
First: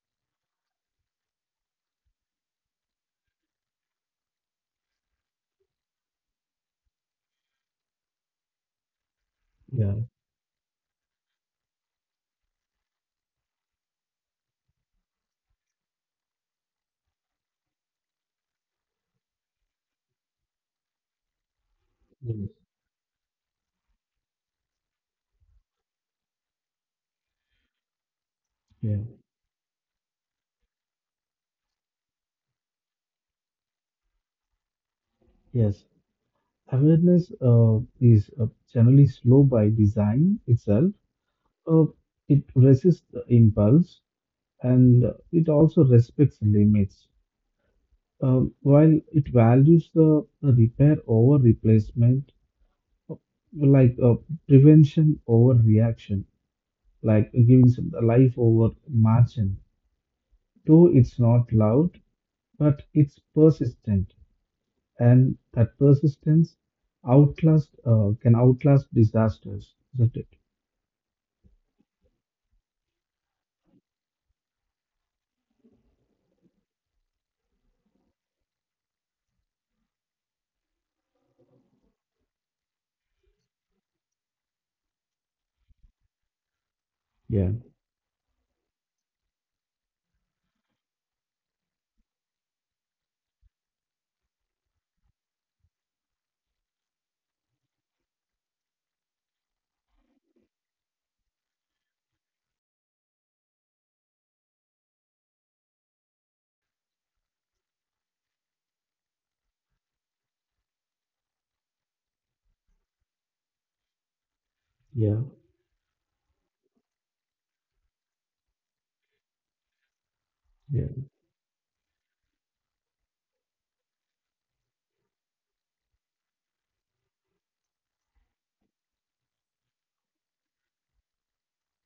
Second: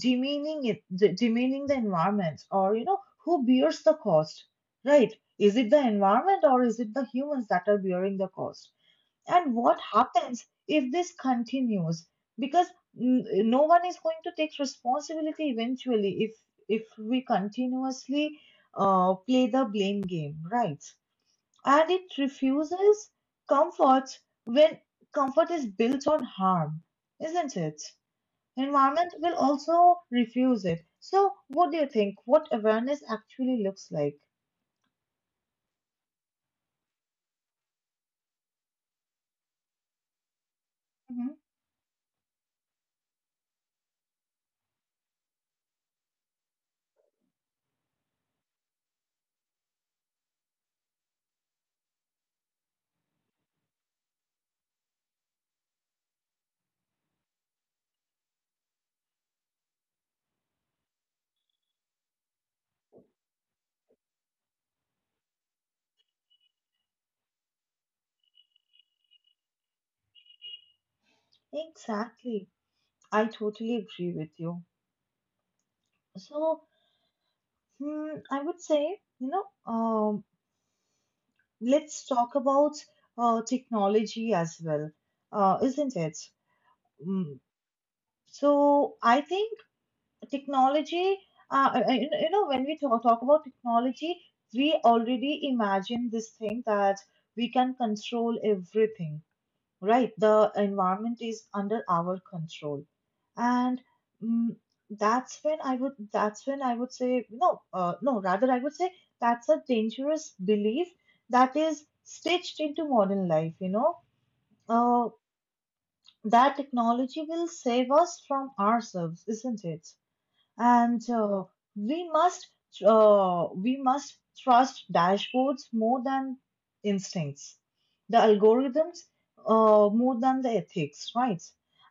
Speaker 1: demeaning it de- demeaning the environment, or you know who bears the cost, right? Is it the environment or is it the humans that are bearing the cost, and what
Speaker 2: yeah,
Speaker 1: happens if this continues? Because mm, no one is going to take responsibility eventually if if we continuously uh, play the blame game, right? And it
Speaker 2: yes,
Speaker 1: refuses comfort when comfort is built on harm, isn't it?
Speaker 2: yeah,
Speaker 1: Environment will also refuse it. So, what do you think? What awareness actually looks like?
Speaker 2: yes, awareness uh, is uh, generally slow by design itself.
Speaker 1: Mhm.
Speaker 2: Uh, it resists the impulse, and uh, it also respects limits. Uh, while it values the repair over replacement, like uh, prevention over reaction, like giving some life over margin. Though it's not loud, but it's persistent, and that persistence outlast uh, can outlast disasters, isn't it?
Speaker 1: Exactly. I totally agree with you. So, hmm, I would say, you know, um, let's talk about uh, technology as well, uh, isn't it? Mm.
Speaker 2: Yeah,
Speaker 1: So, I think technology, uh, uh, uh, you know, you know, when we talk, talk about technology, we already imagine this thing that we can control everything, right? The environment is under our control. And mm, that's when I would, that's when I would say, no, uh, no, rather I would say that's a dangerous belief that is stitched into modern life, you know? Uh,
Speaker 2: yeah,
Speaker 1: that technology will save us from ourselves, isn't it?
Speaker 2: yeah,
Speaker 1: and uh, we must uh, we must trust dashboards more than instincts, the algorithms uh, more than the ethics, right?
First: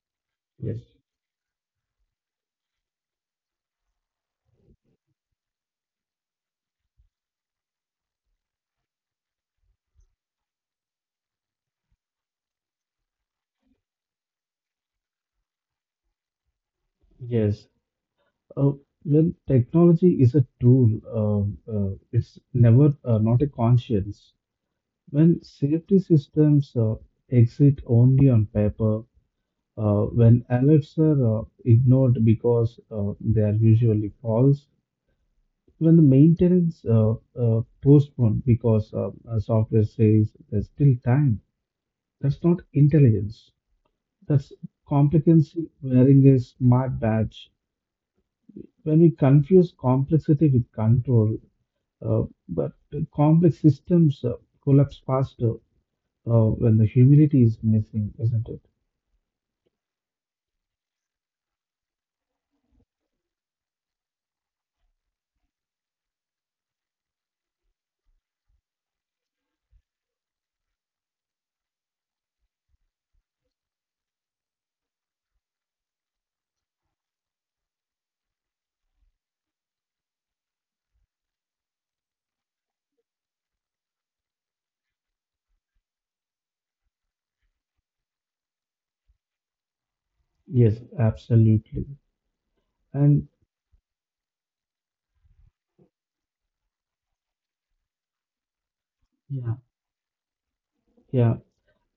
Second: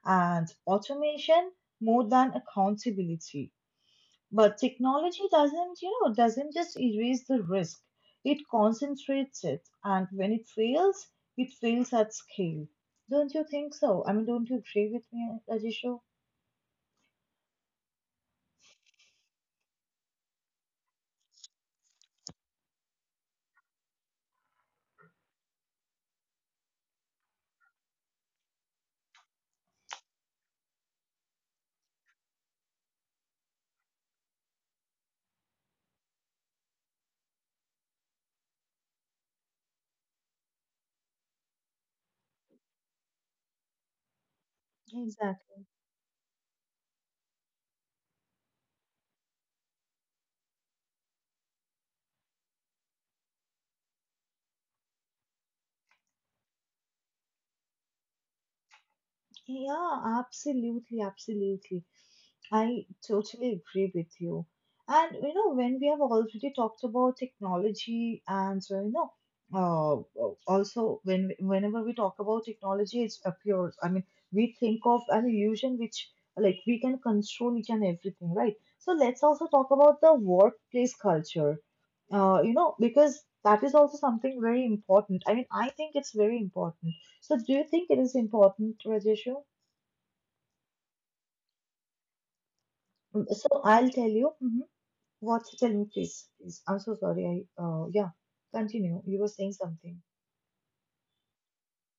Speaker 1: And
Speaker 2: yes,
Speaker 1: automation more than accountability. But technology doesn't, you know doesn't just erase the risk, it concentrates it, and when it fails, it fails at scale. Don't you think so? I mean don't you agree with me, Ajisho?
Speaker 2: yes. Uh, well, technology is a tool. Uh, uh, it's never uh, not a conscience. When safety systems uh, exist only on paper, uh, when alerts are uh, ignored because uh, they are usually false, when the maintenance uh, uh, postponed because uh, uh, software says there's still time, that's not intelligence. That's
Speaker 1: Exactly.
Speaker 2: complicacy wearing a smart badge. When we confuse complexity with control, uh, but complex systems uh, collapse faster uh, when the humility is missing, isn't it?
Speaker 1: Yeah, absolutely, absolutely. I totally agree with you. And you know, when we have already talked about technology, and uh, you know, uh, uh, also when whenever we talk about technology, it appears. I mean, we think of an illusion, which, like, we can control each and everything, right? So let's also talk about the workplace culture. Uh, you know, because that is also something very important. I mean, I think it's very important. So, do you think it is important, Rajeshu?
Speaker 2: Yes, absolutely.
Speaker 1: Mm,
Speaker 2: And
Speaker 1: So I'll tell you. Mhm. What? You tell me, please. Please. I'm so sorry. I uh Yeah. Continue. You were saying
Speaker 2: yeah,
Speaker 1: something.
Speaker 2: yeah,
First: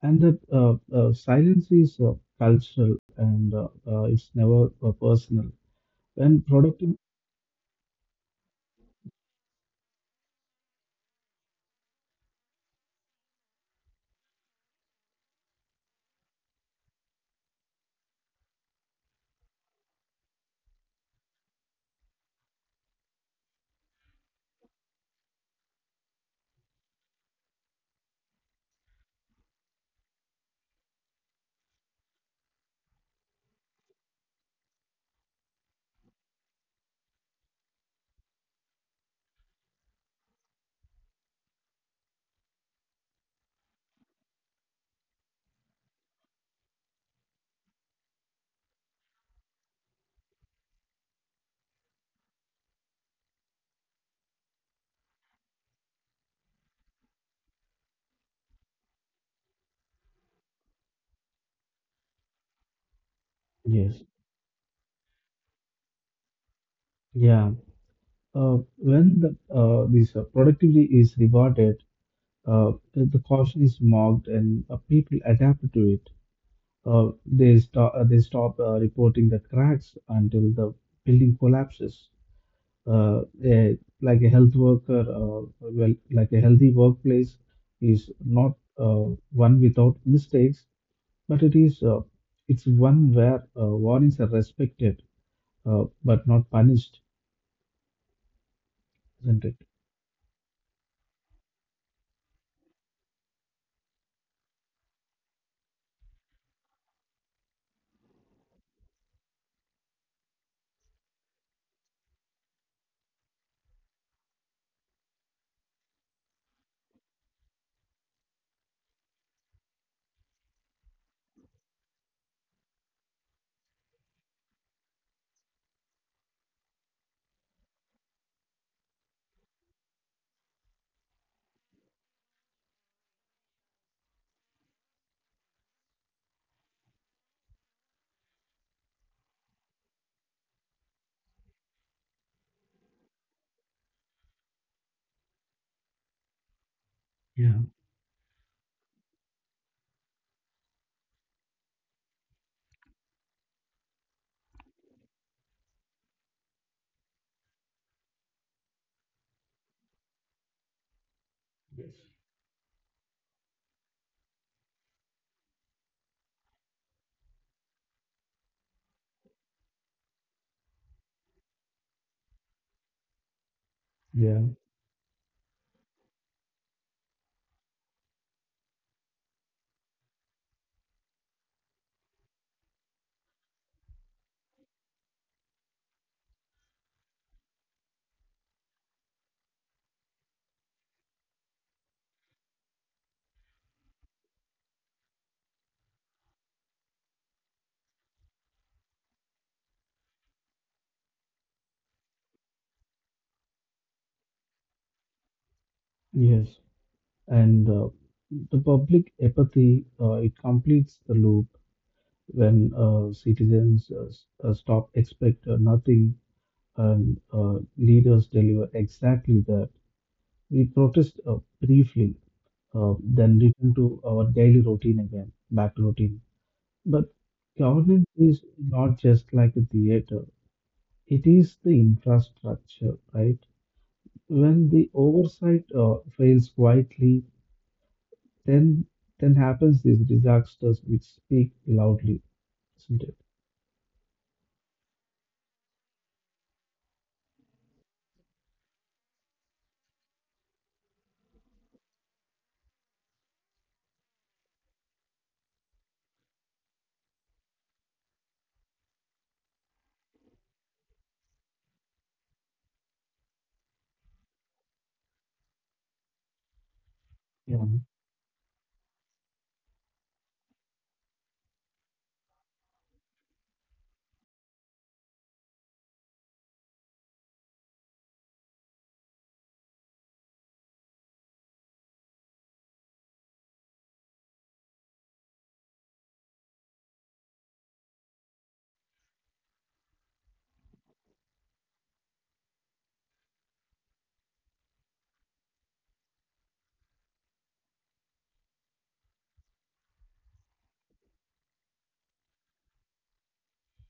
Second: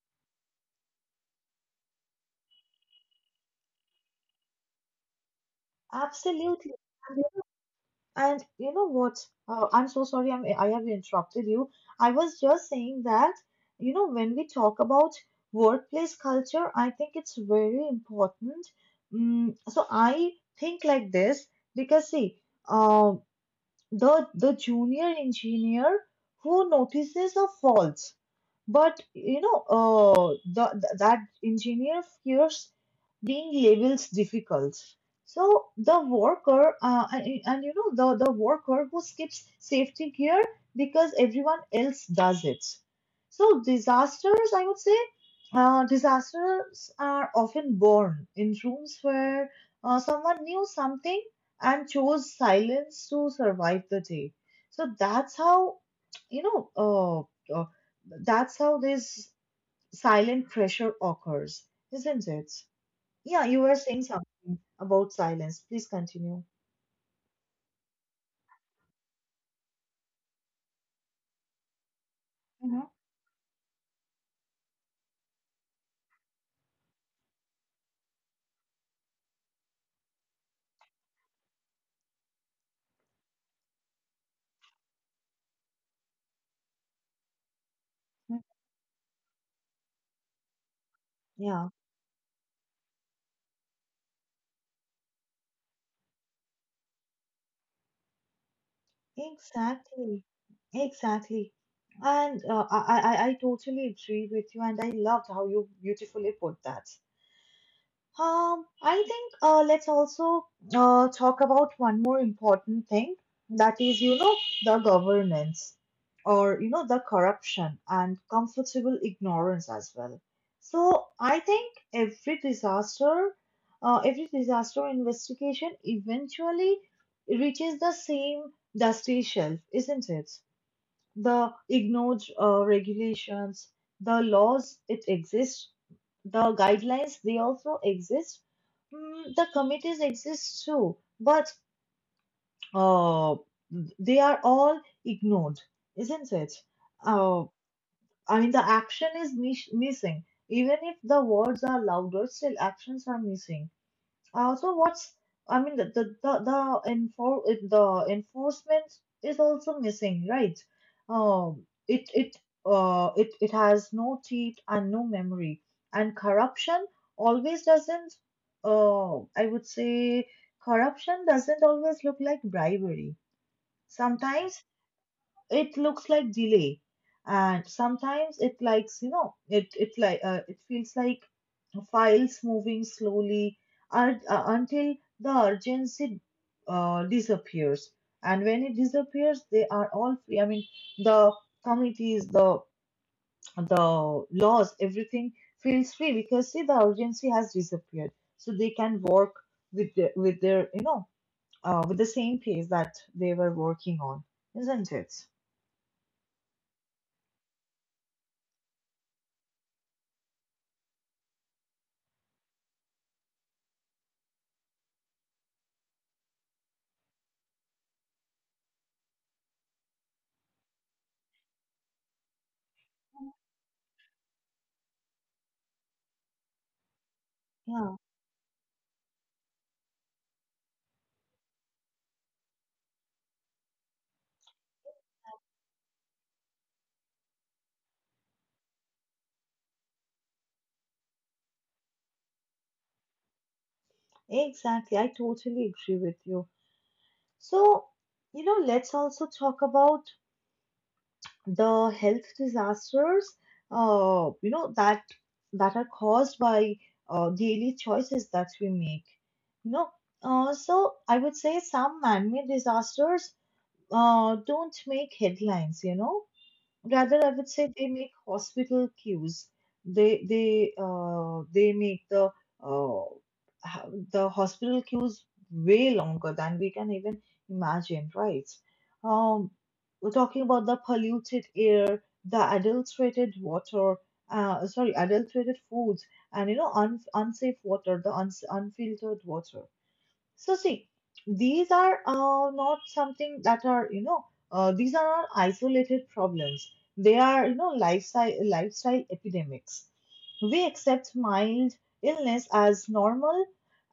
Speaker 2: and the uh, uh, silence is uh, cultural, and uh, uh, it's never uh, personal. When
Speaker 1: Absolutely.
Speaker 2: productive,
Speaker 1: And you and you know what? Uh, I'm so sorry. I'm, I have interrupted you. I was just saying that, you know, when we talk about workplace culture, I think it's very important. Mm, so I think like this, because see, uh, the the junior engineer who notices a fault. But you know, uh, the, the- that engineer fears being labeled difficult. So the worker, uh, and, and you know, the, the worker who skips safety gear because everyone else does it. So disasters, I would say, uh, disasters are often born in rooms where uh, someone knew something and chose silence to survive the day. So that's how, you know, uh, uh, that's how this silent pressure occurs, isn't it? Yeah, you were
Speaker 2: yes,
Speaker 1: saying something about silence. Please continue.
Speaker 2: yeah, uh, when the uh, this uh, productivity is rewarded, uh,
Speaker 1: Mhm.
Speaker 2: the caution is marked, and uh, people adapt to it. Uh, they stop uh, they stop uh, reporting the cracks until the building collapses. Uh, a, like a health worker, uh, Well, like a healthy workplace is
Speaker 1: Mm.
Speaker 2: not uh, one without mistakes, but it
Speaker 1: Yeah,
Speaker 2: is uh, it's one where uh, warnings are respected uh, but not punished, isn't it?
Speaker 1: exactly. Exactly. And uh, I, I, I I totally agree with you, and I loved how you beautifully put that. Um, I think, uh, let's also uh, talk about one more important thing, that is, you know, the governance or, you know, the corruption and comfortable ignorance as well. So I think every disaster, uh, every disaster investigation eventually reaches the same dusty shelf, isn't it? The ignored uh, regulations, the laws it exists, the guidelines they also exist. Mm, the committees exist too, but uh, they are all ignored, isn't it? Uh,
Speaker 2: Yeah,
Speaker 1: I mean, the action is mis- missing. Even if the words are louder, still actions are missing. Uh, so what's, I mean, the the the, the enfor eh, the enforcement is also missing, right? Um,
Speaker 2: yes,
Speaker 1: it it uh it it has no teeth and no memory, and corruption always doesn't. Uh, I would say corruption doesn't always look like bribery.
Speaker 2: yeah,
Speaker 1: Sometimes it looks like delay, and sometimes it likes, you know, it it like uh, it feels like files moving slowly, ur- uh, until the urgency uh, disappears. And when it disappears, they are all free. I mean, the committees, the the laws, everything feels free, because see, the urgency has disappeared. So they can work with the, with their, you know, uh, with the same pace that they were working on, isn't it?
Speaker 2: yes. And uh, the public apathy, uh, it completes the loop when uh, citizens uh, s- uh, stop expect uh, nothing, and uh, leaders deliver exactly that. We protest uh, briefly, uh, then return to our daily routine again, back to routine. But
Speaker 1: Yeah.
Speaker 2: governance is not just like a theater. It is the infrastructure, right? When the oversight uh, fails quietly, Then then happens these disasters which speak loudly, isn't it?
Speaker 1: Exactly, I totally agree with you. So, you know, let's also talk about the health disasters, uh, you know, that that are caused by uh, daily choices that we make. You know, uh, so I would say some man-made disasters uh, don't make headlines, you know. Rather, I would say
Speaker 2: Yeah.
Speaker 1: they make hospital queues. They they uh, they make the uh, ho- the hospital queues way longer than we can even imagine, right? Um, we're talking about the polluted air, the adulterated water, uh, sorry, adulterated foods, and you know, un unsafe water, the uns unfiltered water. So see, these are, uh, not something that are, you know, uh, these are not isolated problems. They are, you know, lifestyle lifestyle epidemics. We accept mild illness as normal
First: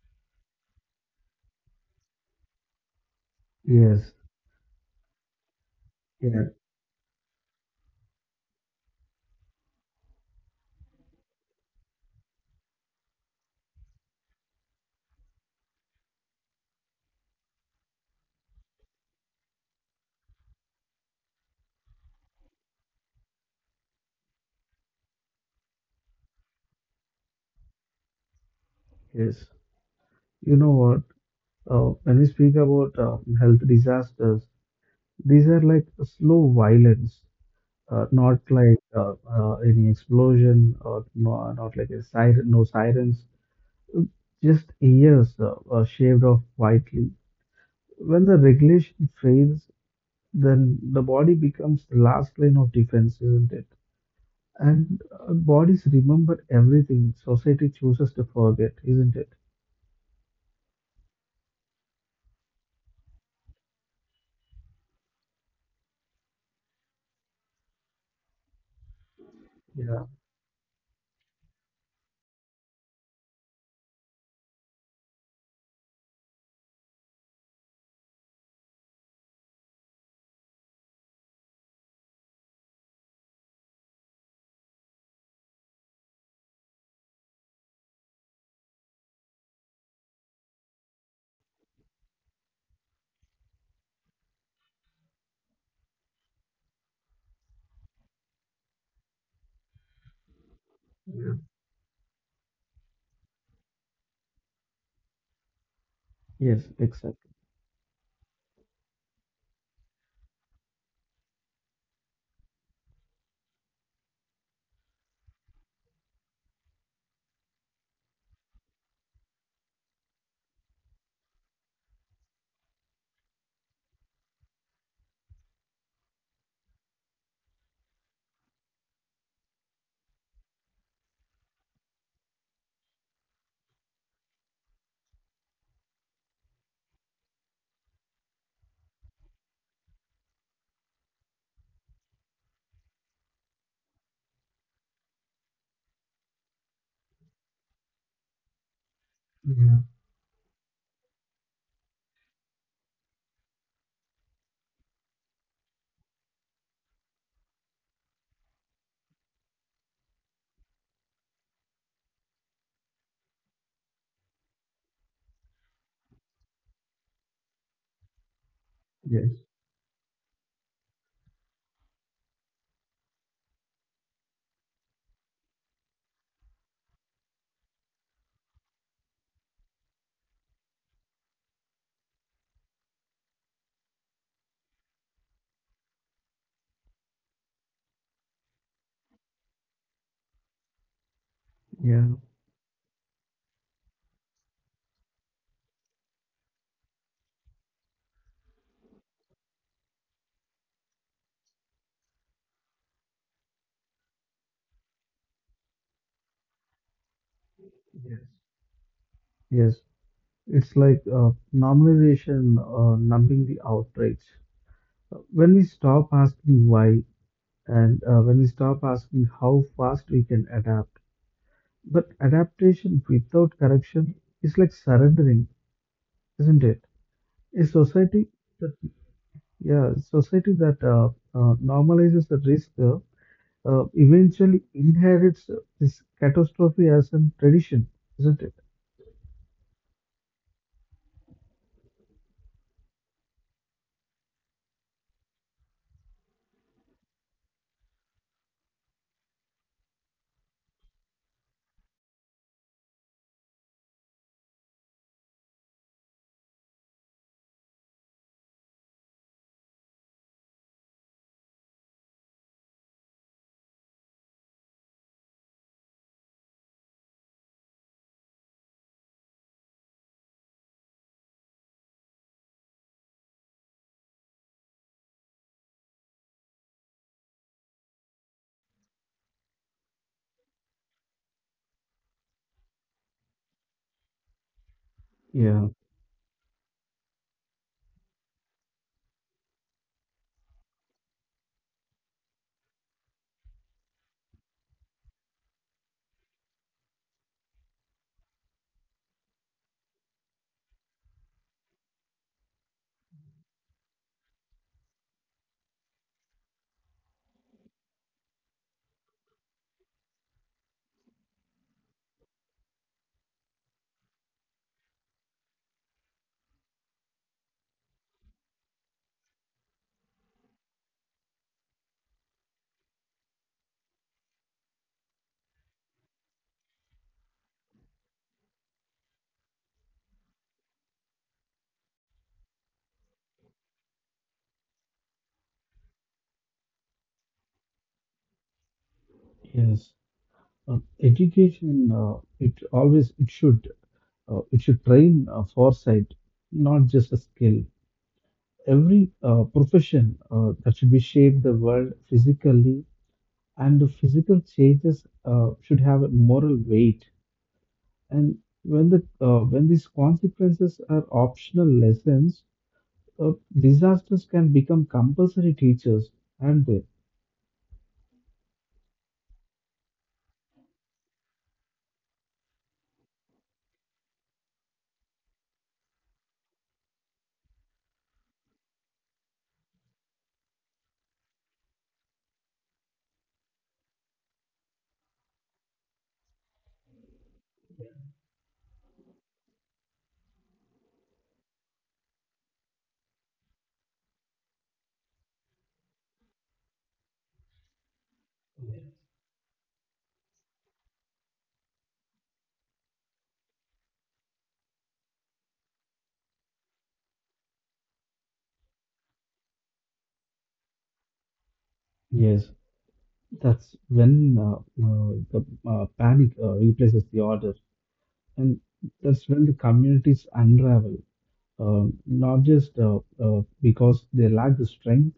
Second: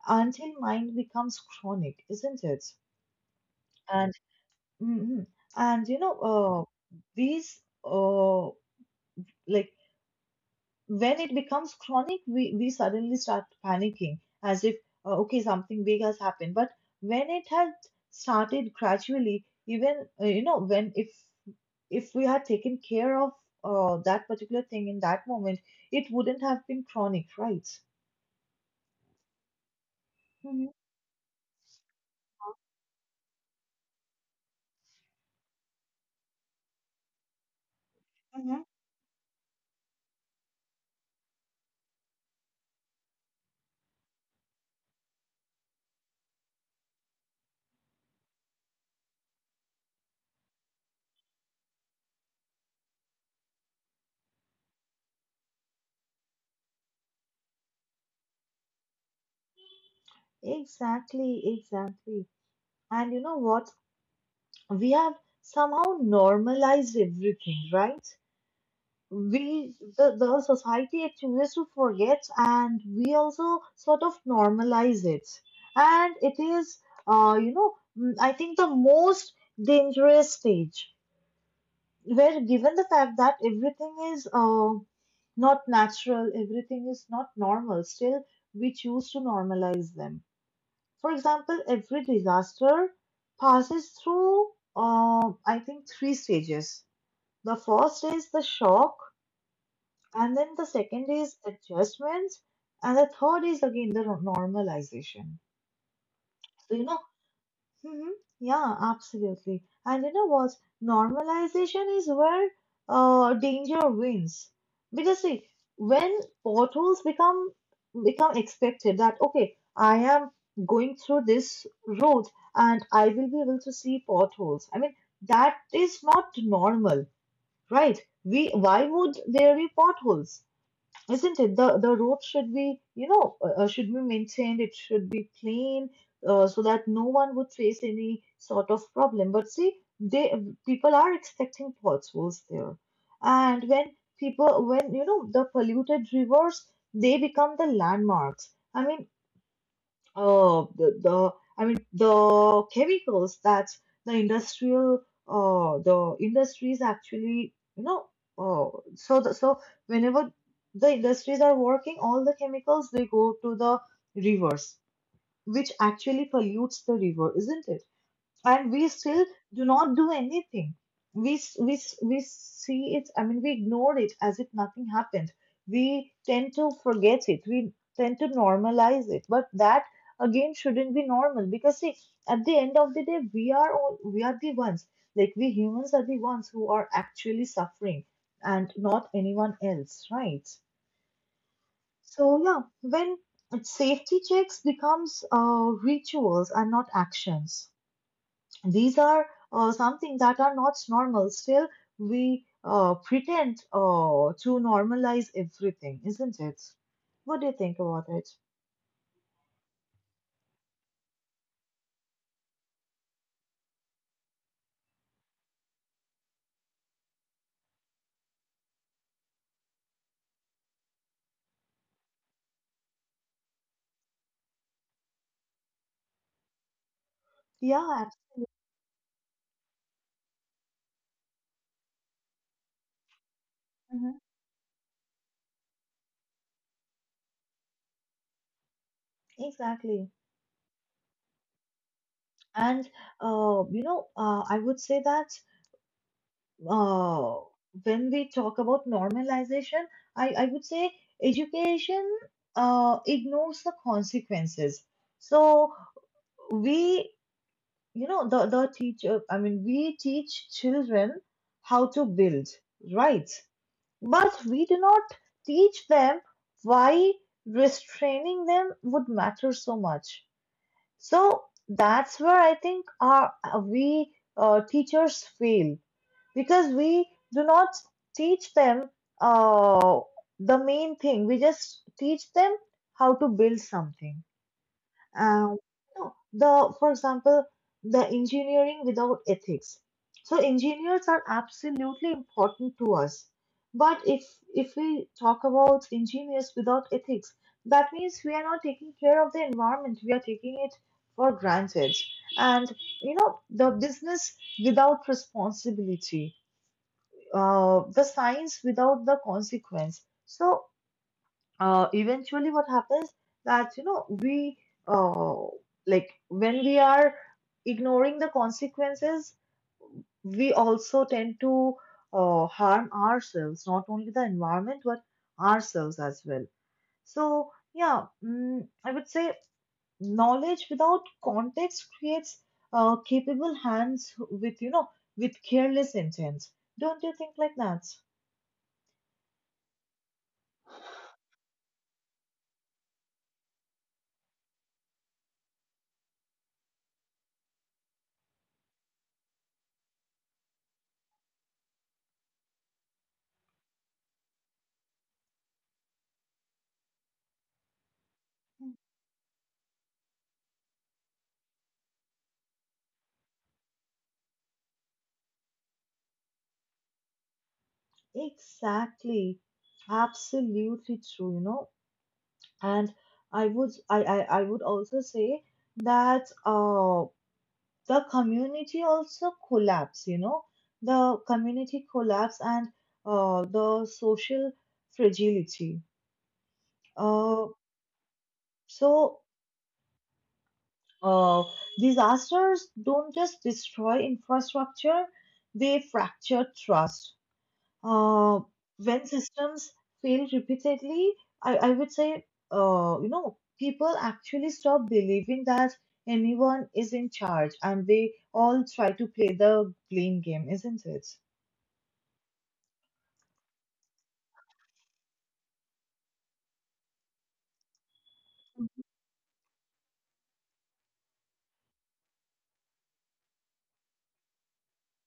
Speaker 1: until mind becomes chronic, isn't it?
Speaker 2: Yes.
Speaker 1: And hmm. And you know,
Speaker 2: Yeah.
Speaker 1: uh, these uh, like when it becomes chronic, we, we suddenly start panicking as if, uh, okay, something big has happened. But when it had started gradually, even, uh, you know, when if if we had taken care of uh, that particular thing in that moment, it wouldn't have been chronic, right?
Speaker 2: Yes. You know
Speaker 1: Hmm.
Speaker 2: what? Uh, when we speak about uh, health disasters, these are like slow violence, uh, not
Speaker 1: Hmm.
Speaker 2: like uh, uh, any explosion, or no, not like a siren, no sirens, uh, just years uh, uh, shaved off quietly. When the regulation fails, then the body becomes the last line of defense, isn't it? And uh, bodies remember everything society chooses to forget, isn't it?
Speaker 1: Exactly, exactly. And you know what? We have somehow normalized everything, right? We,
Speaker 2: Yeah,
Speaker 1: the, the society actually to forget, and we also sort of normalize it. And it is, uh, you know, mm, I think the most dangerous stage, where given the fact that everything is, uh, not natural, everything is not normal, still we choose to normalize them. For example, every disaster passes through, uh, I think, three stages. The first is the shock, and then the second
Speaker 2: yeah,
Speaker 1: is adjustments, and the third is again the, no, normalization.
Speaker 2: yes,
Speaker 1: So, you know,
Speaker 2: exactly.
Speaker 1: hmm, yeah, absolutely. And you know what? Normalization is where uh, danger wins. Because see, when potholes become become expected that, okay, I am going through this road and I will be able to see potholes. I mean, that is not normal, right? We, why would there be potholes? Isn't it? The the road should be, you know, uh, uh, should be maintained. It should be clean, uh, so that no one would face any sort of problem. But see, they people are expecting potholes there. And when people, when, you know, the polluted rivers, they become the landmarks. I mean,
Speaker 2: Yeah,
Speaker 1: uh, the, the I mean, the chemicals that the industrial, uh the industries actually, you know, uh, so the, so whenever the industries are working, all the chemicals they go to the rivers, which actually pollutes the river, isn't it? And we still
Speaker 2: yes,
Speaker 1: do not do anything. We s- we s- we see it. I mean, we ignore it as if nothing happened. We tend to forget it. We tend to normalize it. But that again shouldn't be normal, because see, at the end of the day, we are all we are the ones. Like we humans are the ones who are actually suffering, and not anyone else, right?
Speaker 2: yeah,
Speaker 1: So yeah, when safety checks becomes uh, rituals and not actions, these are, uh, something that are not normal. Still, we uh, pretend uh, to normalize everything, isn't it? What do you think about
Speaker 2: yes,
Speaker 1: it?
Speaker 2: yes. It's like uh, normalization uh, numbing the outrage. When we stop asking why, and uh, when we stop asking how fast we can adapt. But adaptation without correction is like surrendering, isn't it? A
Speaker 1: Yeah, abs-
Speaker 2: society that- Yeah, society that uh, uh, normalizes the risk, uh, uh,
Speaker 1: mhm,
Speaker 2: eventually inherits uh, this catastrophe as a tradition, isn't it?
Speaker 1: exactly. And uh, you know, uh, I would say that, uh, when we talk about normalization, I, I would say education uh, ignores the consequences. So we, you know, the the teacher, I mean, we teach children how to build, right? But we do not teach them why restraining them would matter so much. So that's where I think our, we, uh, teachers fail, because we do not teach them, uh, the main thing, we just teach them how to build something.
Speaker 2: Yeah,
Speaker 1: um, no, the, for example, the engineering without ethics. So engineers are absolutely important to us, but if if we talk about engineers without ethics, that means we are not taking care of the environment. We are taking it for granted. And you know, the business without responsibility, uh, the science without the consequence. So uh, eventually what happens, that you know, we, uh, like when we are ignoring the consequences, we also tend to uh, harm ourselves, not only the environment but ourselves as well. So yeah, mm, I would say knowledge without context creates uh, capable hands with, you know, with careless intent. Don't you think like that?
Speaker 2: yes. Uh, Education, uh, it always it should uh, it should train uh, foresight, not just a skill. Every uh, profession uh, that should be shape the world physically, and the physical changes uh, should have a moral weight. And when the uh, when these consequences are optional lessons, Uh, disasters can become compulsory teachers, aren't they?
Speaker 1: Exactly, absolutely true, you know. And I would, I, I, I would also say that, uh, the community also collapse, you know, the community collapse and uh, the social fragility. Uh, so uh, disasters don't just destroy infrastructure, they fracture trust. Uh, when systems fail repeatedly, I, I would say, uh, you know, people actually stop believing that anyone is in charge, and they all try to play the blame game, isn't it?
Speaker 2: Yes, that's when uh, uh, the uh, panic uh, replaces the order, and that's when the communities unravel. Uh, not just uh, uh, because they lack the strength,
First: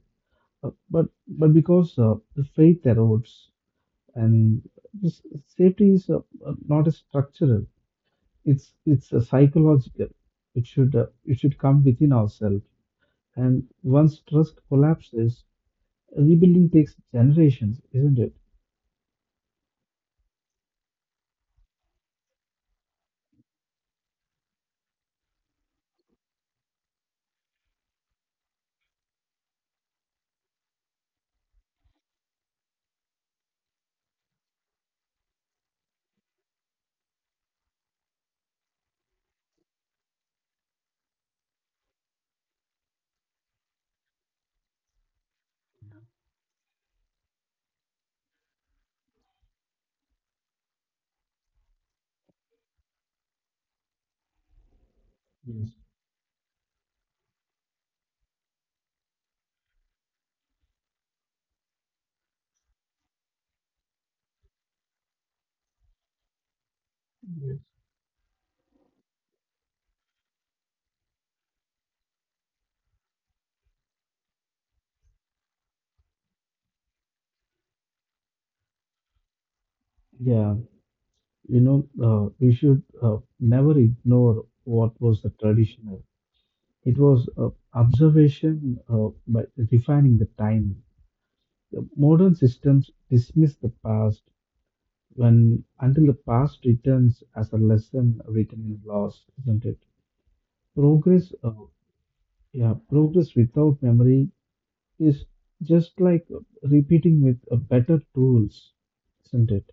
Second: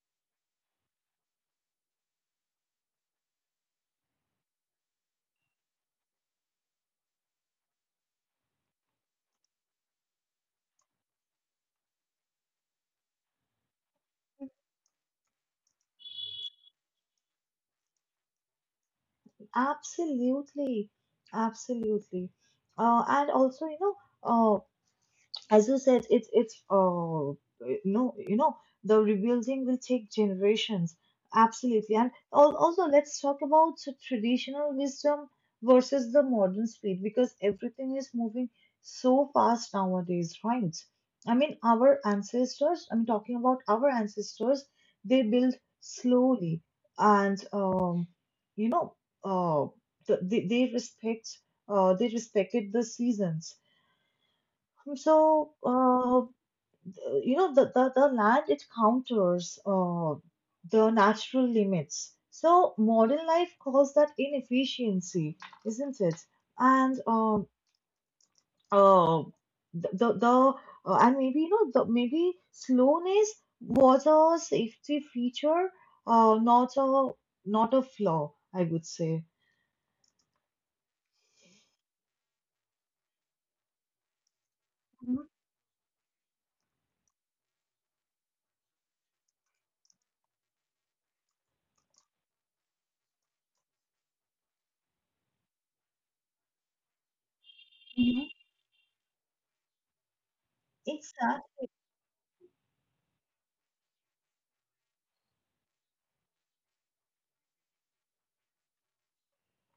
Speaker 2: uh, but but because uh, the faith erodes, and this safety is uh, uh, not a structural. It's it's a psychological. It should uh, it should come within ourselves. And once trust collapses, rebuilding takes generations, isn't it?
Speaker 1: Absolutely. Absolutely. Uh, and also, you know, uh, as you said, it's it's uh eh, no, you know, the rebuilding will take generations. Absolutely, and al- also let's talk about the traditional wisdom versus the modern speed, because everything is moving so fast nowadays, right? I mean, our ancestors. I'm talking about our ancestors. They built slowly, and um, you know, uh, the, they they respect, uh, they respected the seasons. So,
Speaker 2: Yes.
Speaker 1: uh, uh, you know, the, the, the land, it counters uh, the natural limits. So modern life calls that inefficiency, isn't it? and um
Speaker 2: Yes.
Speaker 1: uh, the the, the uh, and maybe, you know, the, maybe slowness was a safety feature, uh, not a, not a flaw, I would say.
Speaker 2: Yeah, you know, uh, we should uh, never ignore what
Speaker 1: Mhm.
Speaker 2: was the traditional. It was uh, observation uh, by refining the time. The modern systems dismiss the past when until the past returns as a lesson
Speaker 1: Mhm.
Speaker 2: written in loss, isn't it? Progress, uh,
Speaker 1: Exactly.
Speaker 2: yeah, progress without memory is just like repeating with uh, better tools, isn't it?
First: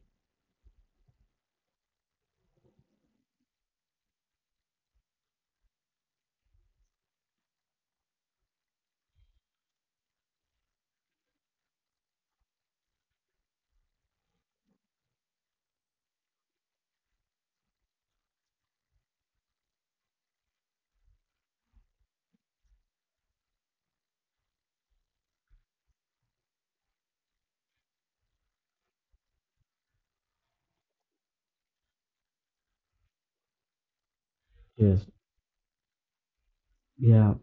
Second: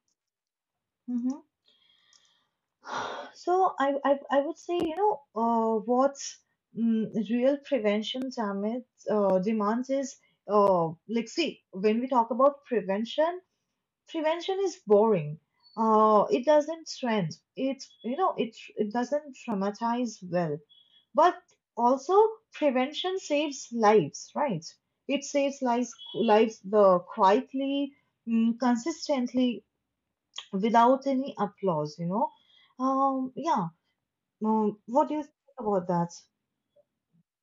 Speaker 1: So I, I, I would say, you know, uh, what's, mm, real prevention damage uh, demands is, uh, like, see, when we talk about prevention, prevention is boring. Uh, it doesn't trend. It, you know, it, it doesn't traumatize well. But also, prevention saves lives, right? It saves lives, lives the quietly, mm, consistently, without any applause, you know. Um, yeah. Um,
Speaker 2: Yes,
Speaker 1: what do you think about that?
Speaker 2: yeah.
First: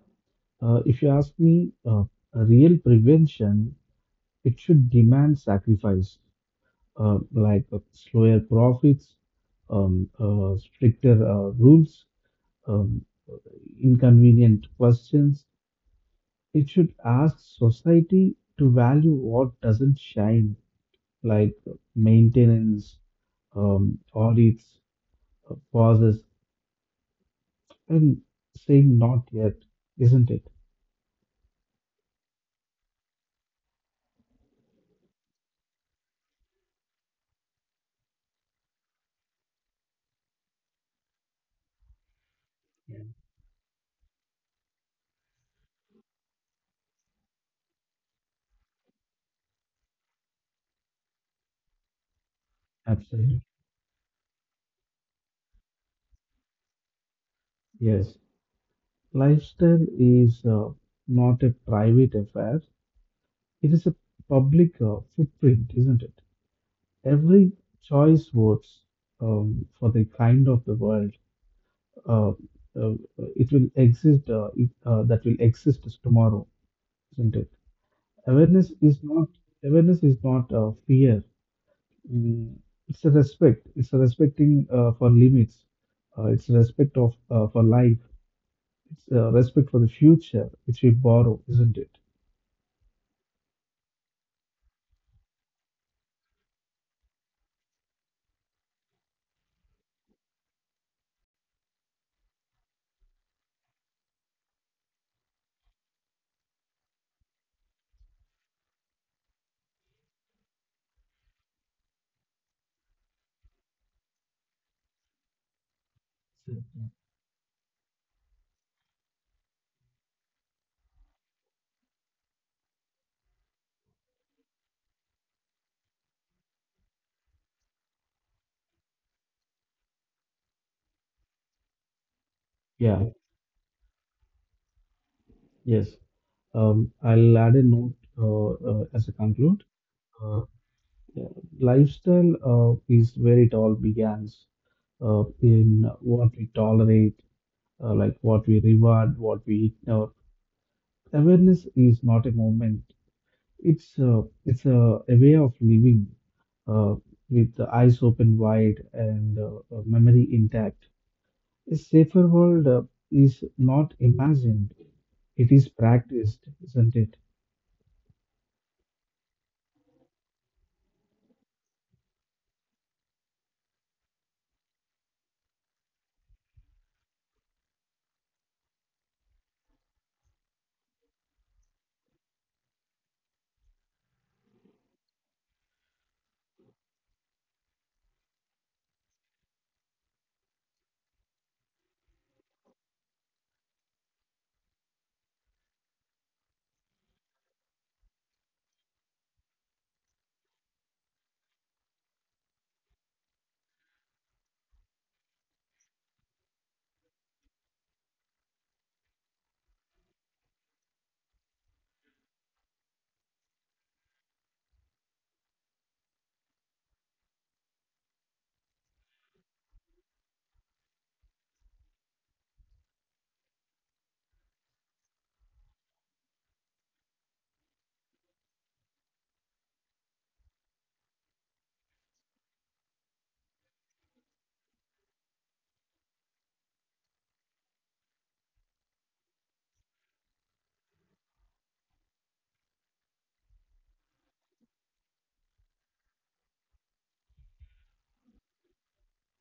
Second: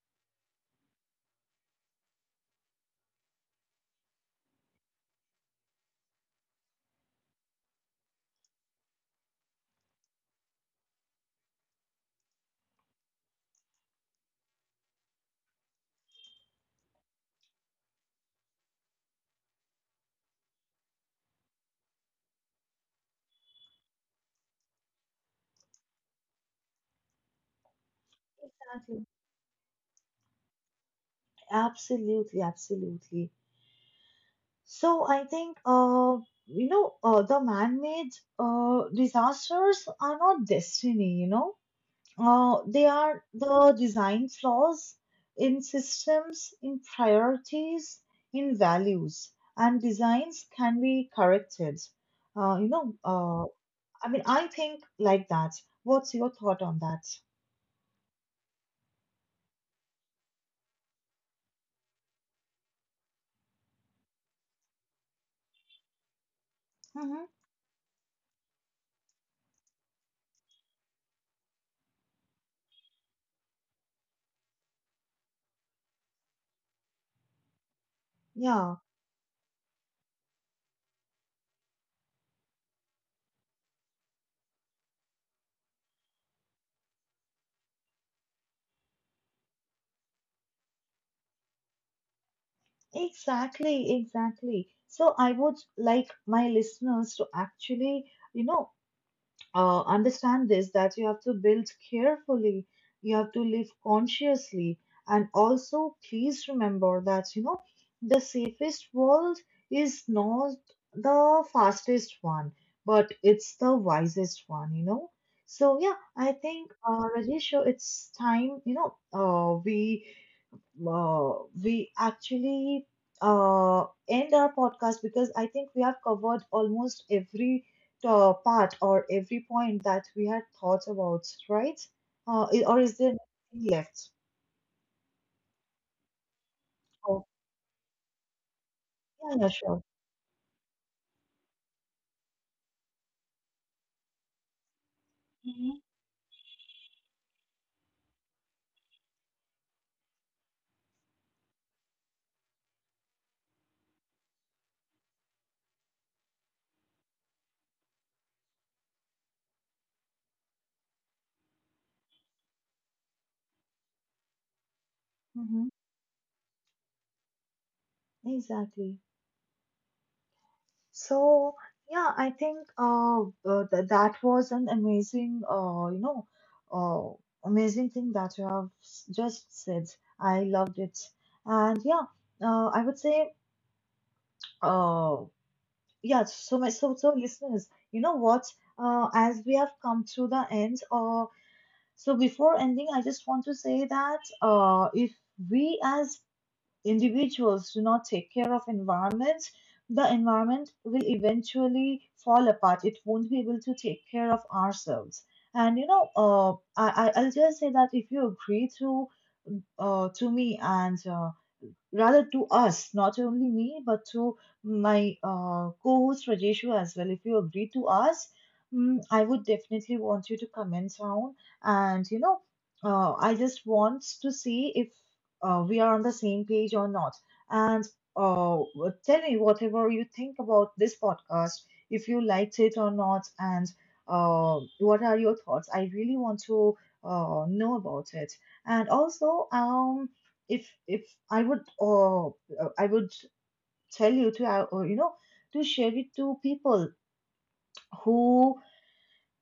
Speaker 2: Uh, if you ask me, uh, a real prevention, it should demand sacrifice, uh, like uh, slower profits, um, uh, stricter uh, rules, um, inconvenient questions. It should ask society to value what doesn't shine, like maintenance, um, audits, uh, pauses, and saying
Speaker 1: Exactly.
Speaker 2: not yet, isn't it?
Speaker 1: Absolutely, absolutely. So I think uh you know uh, the man-made uh disasters are not destiny, you know. Uh they
Speaker 2: Yeah.
Speaker 1: are the design flaws in systems, in priorities, in values, and designs can be corrected. Uh you know uh
Speaker 2: Absolutely.
Speaker 1: I mean I think like that. What's your thought on that?
Speaker 2: Yes. Lifestyle is uh, not a private affair. It is a public uh, footprint, isn't it?
Speaker 1: Mm-hmm.
Speaker 2: Every choice votes um, for the kind of the world uh, uh, it will exist uh, it, uh, that will exist tomorrow, isn't it? Awareness
Speaker 1: Yeah.
Speaker 2: is not Awareness is not uh, fear. Mm, it's a respect. It's a respecting uh, for limits. Uh, it's a respect of uh, for life. It's a respect for the future which we borrow, isn't it?
Speaker 1: Exactly, exactly. So I would like my listeners to actually, you know, uh, understand this that you have to build carefully, you have to live consciously, and also please remember that, you know, the safest world is not the fastest one, but it's the wisest one, you know. So yeah, I think, uh, Rajesh, so it's time, you know, uh, we uh, we actually uh, end our podcast because I think we have covered almost every uh, part or every point that we had thoughts about, right? Uh, i- or is there
Speaker 2: Yeah.
Speaker 1: anything left?
Speaker 2: Yes. Um,
Speaker 1: Oh,
Speaker 2: I'll add a note uh, uh, as a
Speaker 1: yeah, yeah,
Speaker 2: conclude.
Speaker 1: sure.
Speaker 2: Uh, yeah, lifestyle uh, is where it all begins uh,
Speaker 1: Hmm.
Speaker 2: in what we tolerate, uh, like what we reward, what we eat. Now, awareness is not a moment. It's a, it's a, a way of living uh, with the eyes open wide, and uh, uh, memory intact. A safer world uh, is not imagined. It
Speaker 1: Hmm.
Speaker 2: is practiced, isn't it?
Speaker 1: Exactly. So, yeah, I think uh, uh, th- that was an amazing, uh, you know, uh, amazing thing that you have s- just said. I loved it. And yeah, uh, I would say. Oh, yeah. So my so so listeners, you know what? Uh, as we have come to the end, uh, so before ending, I just want to say that uh, if we as individuals do not take care of environment, the environment will eventually fall apart. It won't be able to take care of ourselves. And you know, uh, I I- I'll just say that if you agree to uh, to me and uh, rather to us, not only me, but to my uh, co-host Rajeshu as well. If you agree to us, mm, I would definitely want you to comment down. And you know, uh, I just want to see if uh, we are on the same page or not. And uh, tell me whatever you think about this podcast, if you liked it or not, and uh, what are your thoughts? I really want to uh, know about it. And also, um, if if I would uh, uh, I would tell you to uh, uh, you know, to share it to people who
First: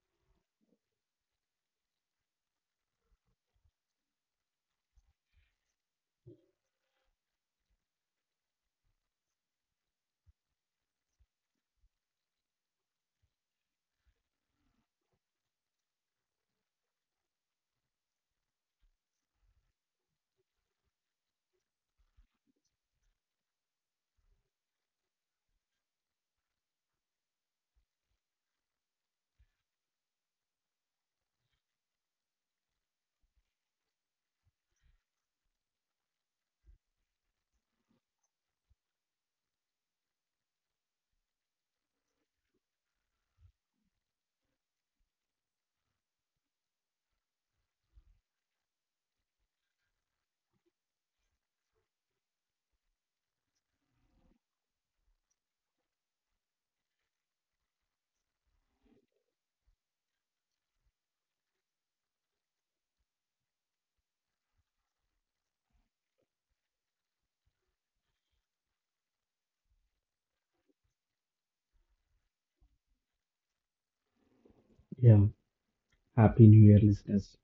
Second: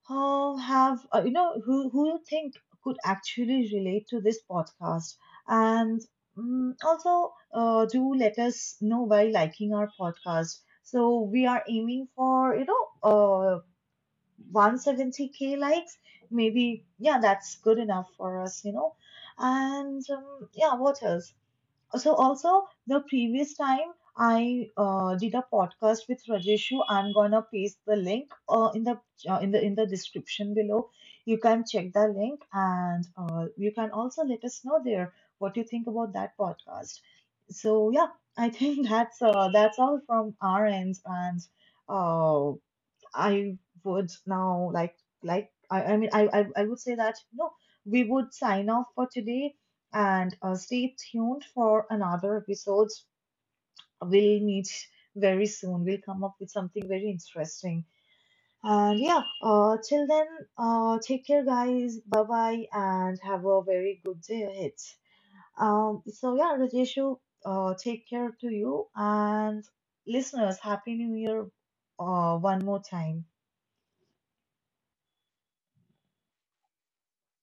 Speaker 1: uh, have uh, you know, who who you think could actually relate to this podcast and um, also uh, do let us know by liking our podcast, so we are aiming for, you know, uh one hundred seventy k likes, maybe. Yeah, that's good enough for us, you know. And um, yeah, what else? So also the previous time I uh, did a podcast with Rajeshu. I'm gonna paste the link uh, in the uh, in the in the description below. You can check the link and uh, you can also let us know there what you think about that podcast. So yeah, I think that's uh, that's all from our ends. And uh, I would now like like I, I mean I, I I would say that you know we would sign off for today and uh, stay tuned for another episodes. We'll meet very soon. We'll come up with something very interesting. And yeah, uh, till then, uh, take care, guys. Bye bye, and have a very good day ahead. Um, so yeah, Rajeshu, uh, take care to you and listeners. Happy New Year, uh, one more time.
Speaker 2: Yeah. Happy New Year, listeners.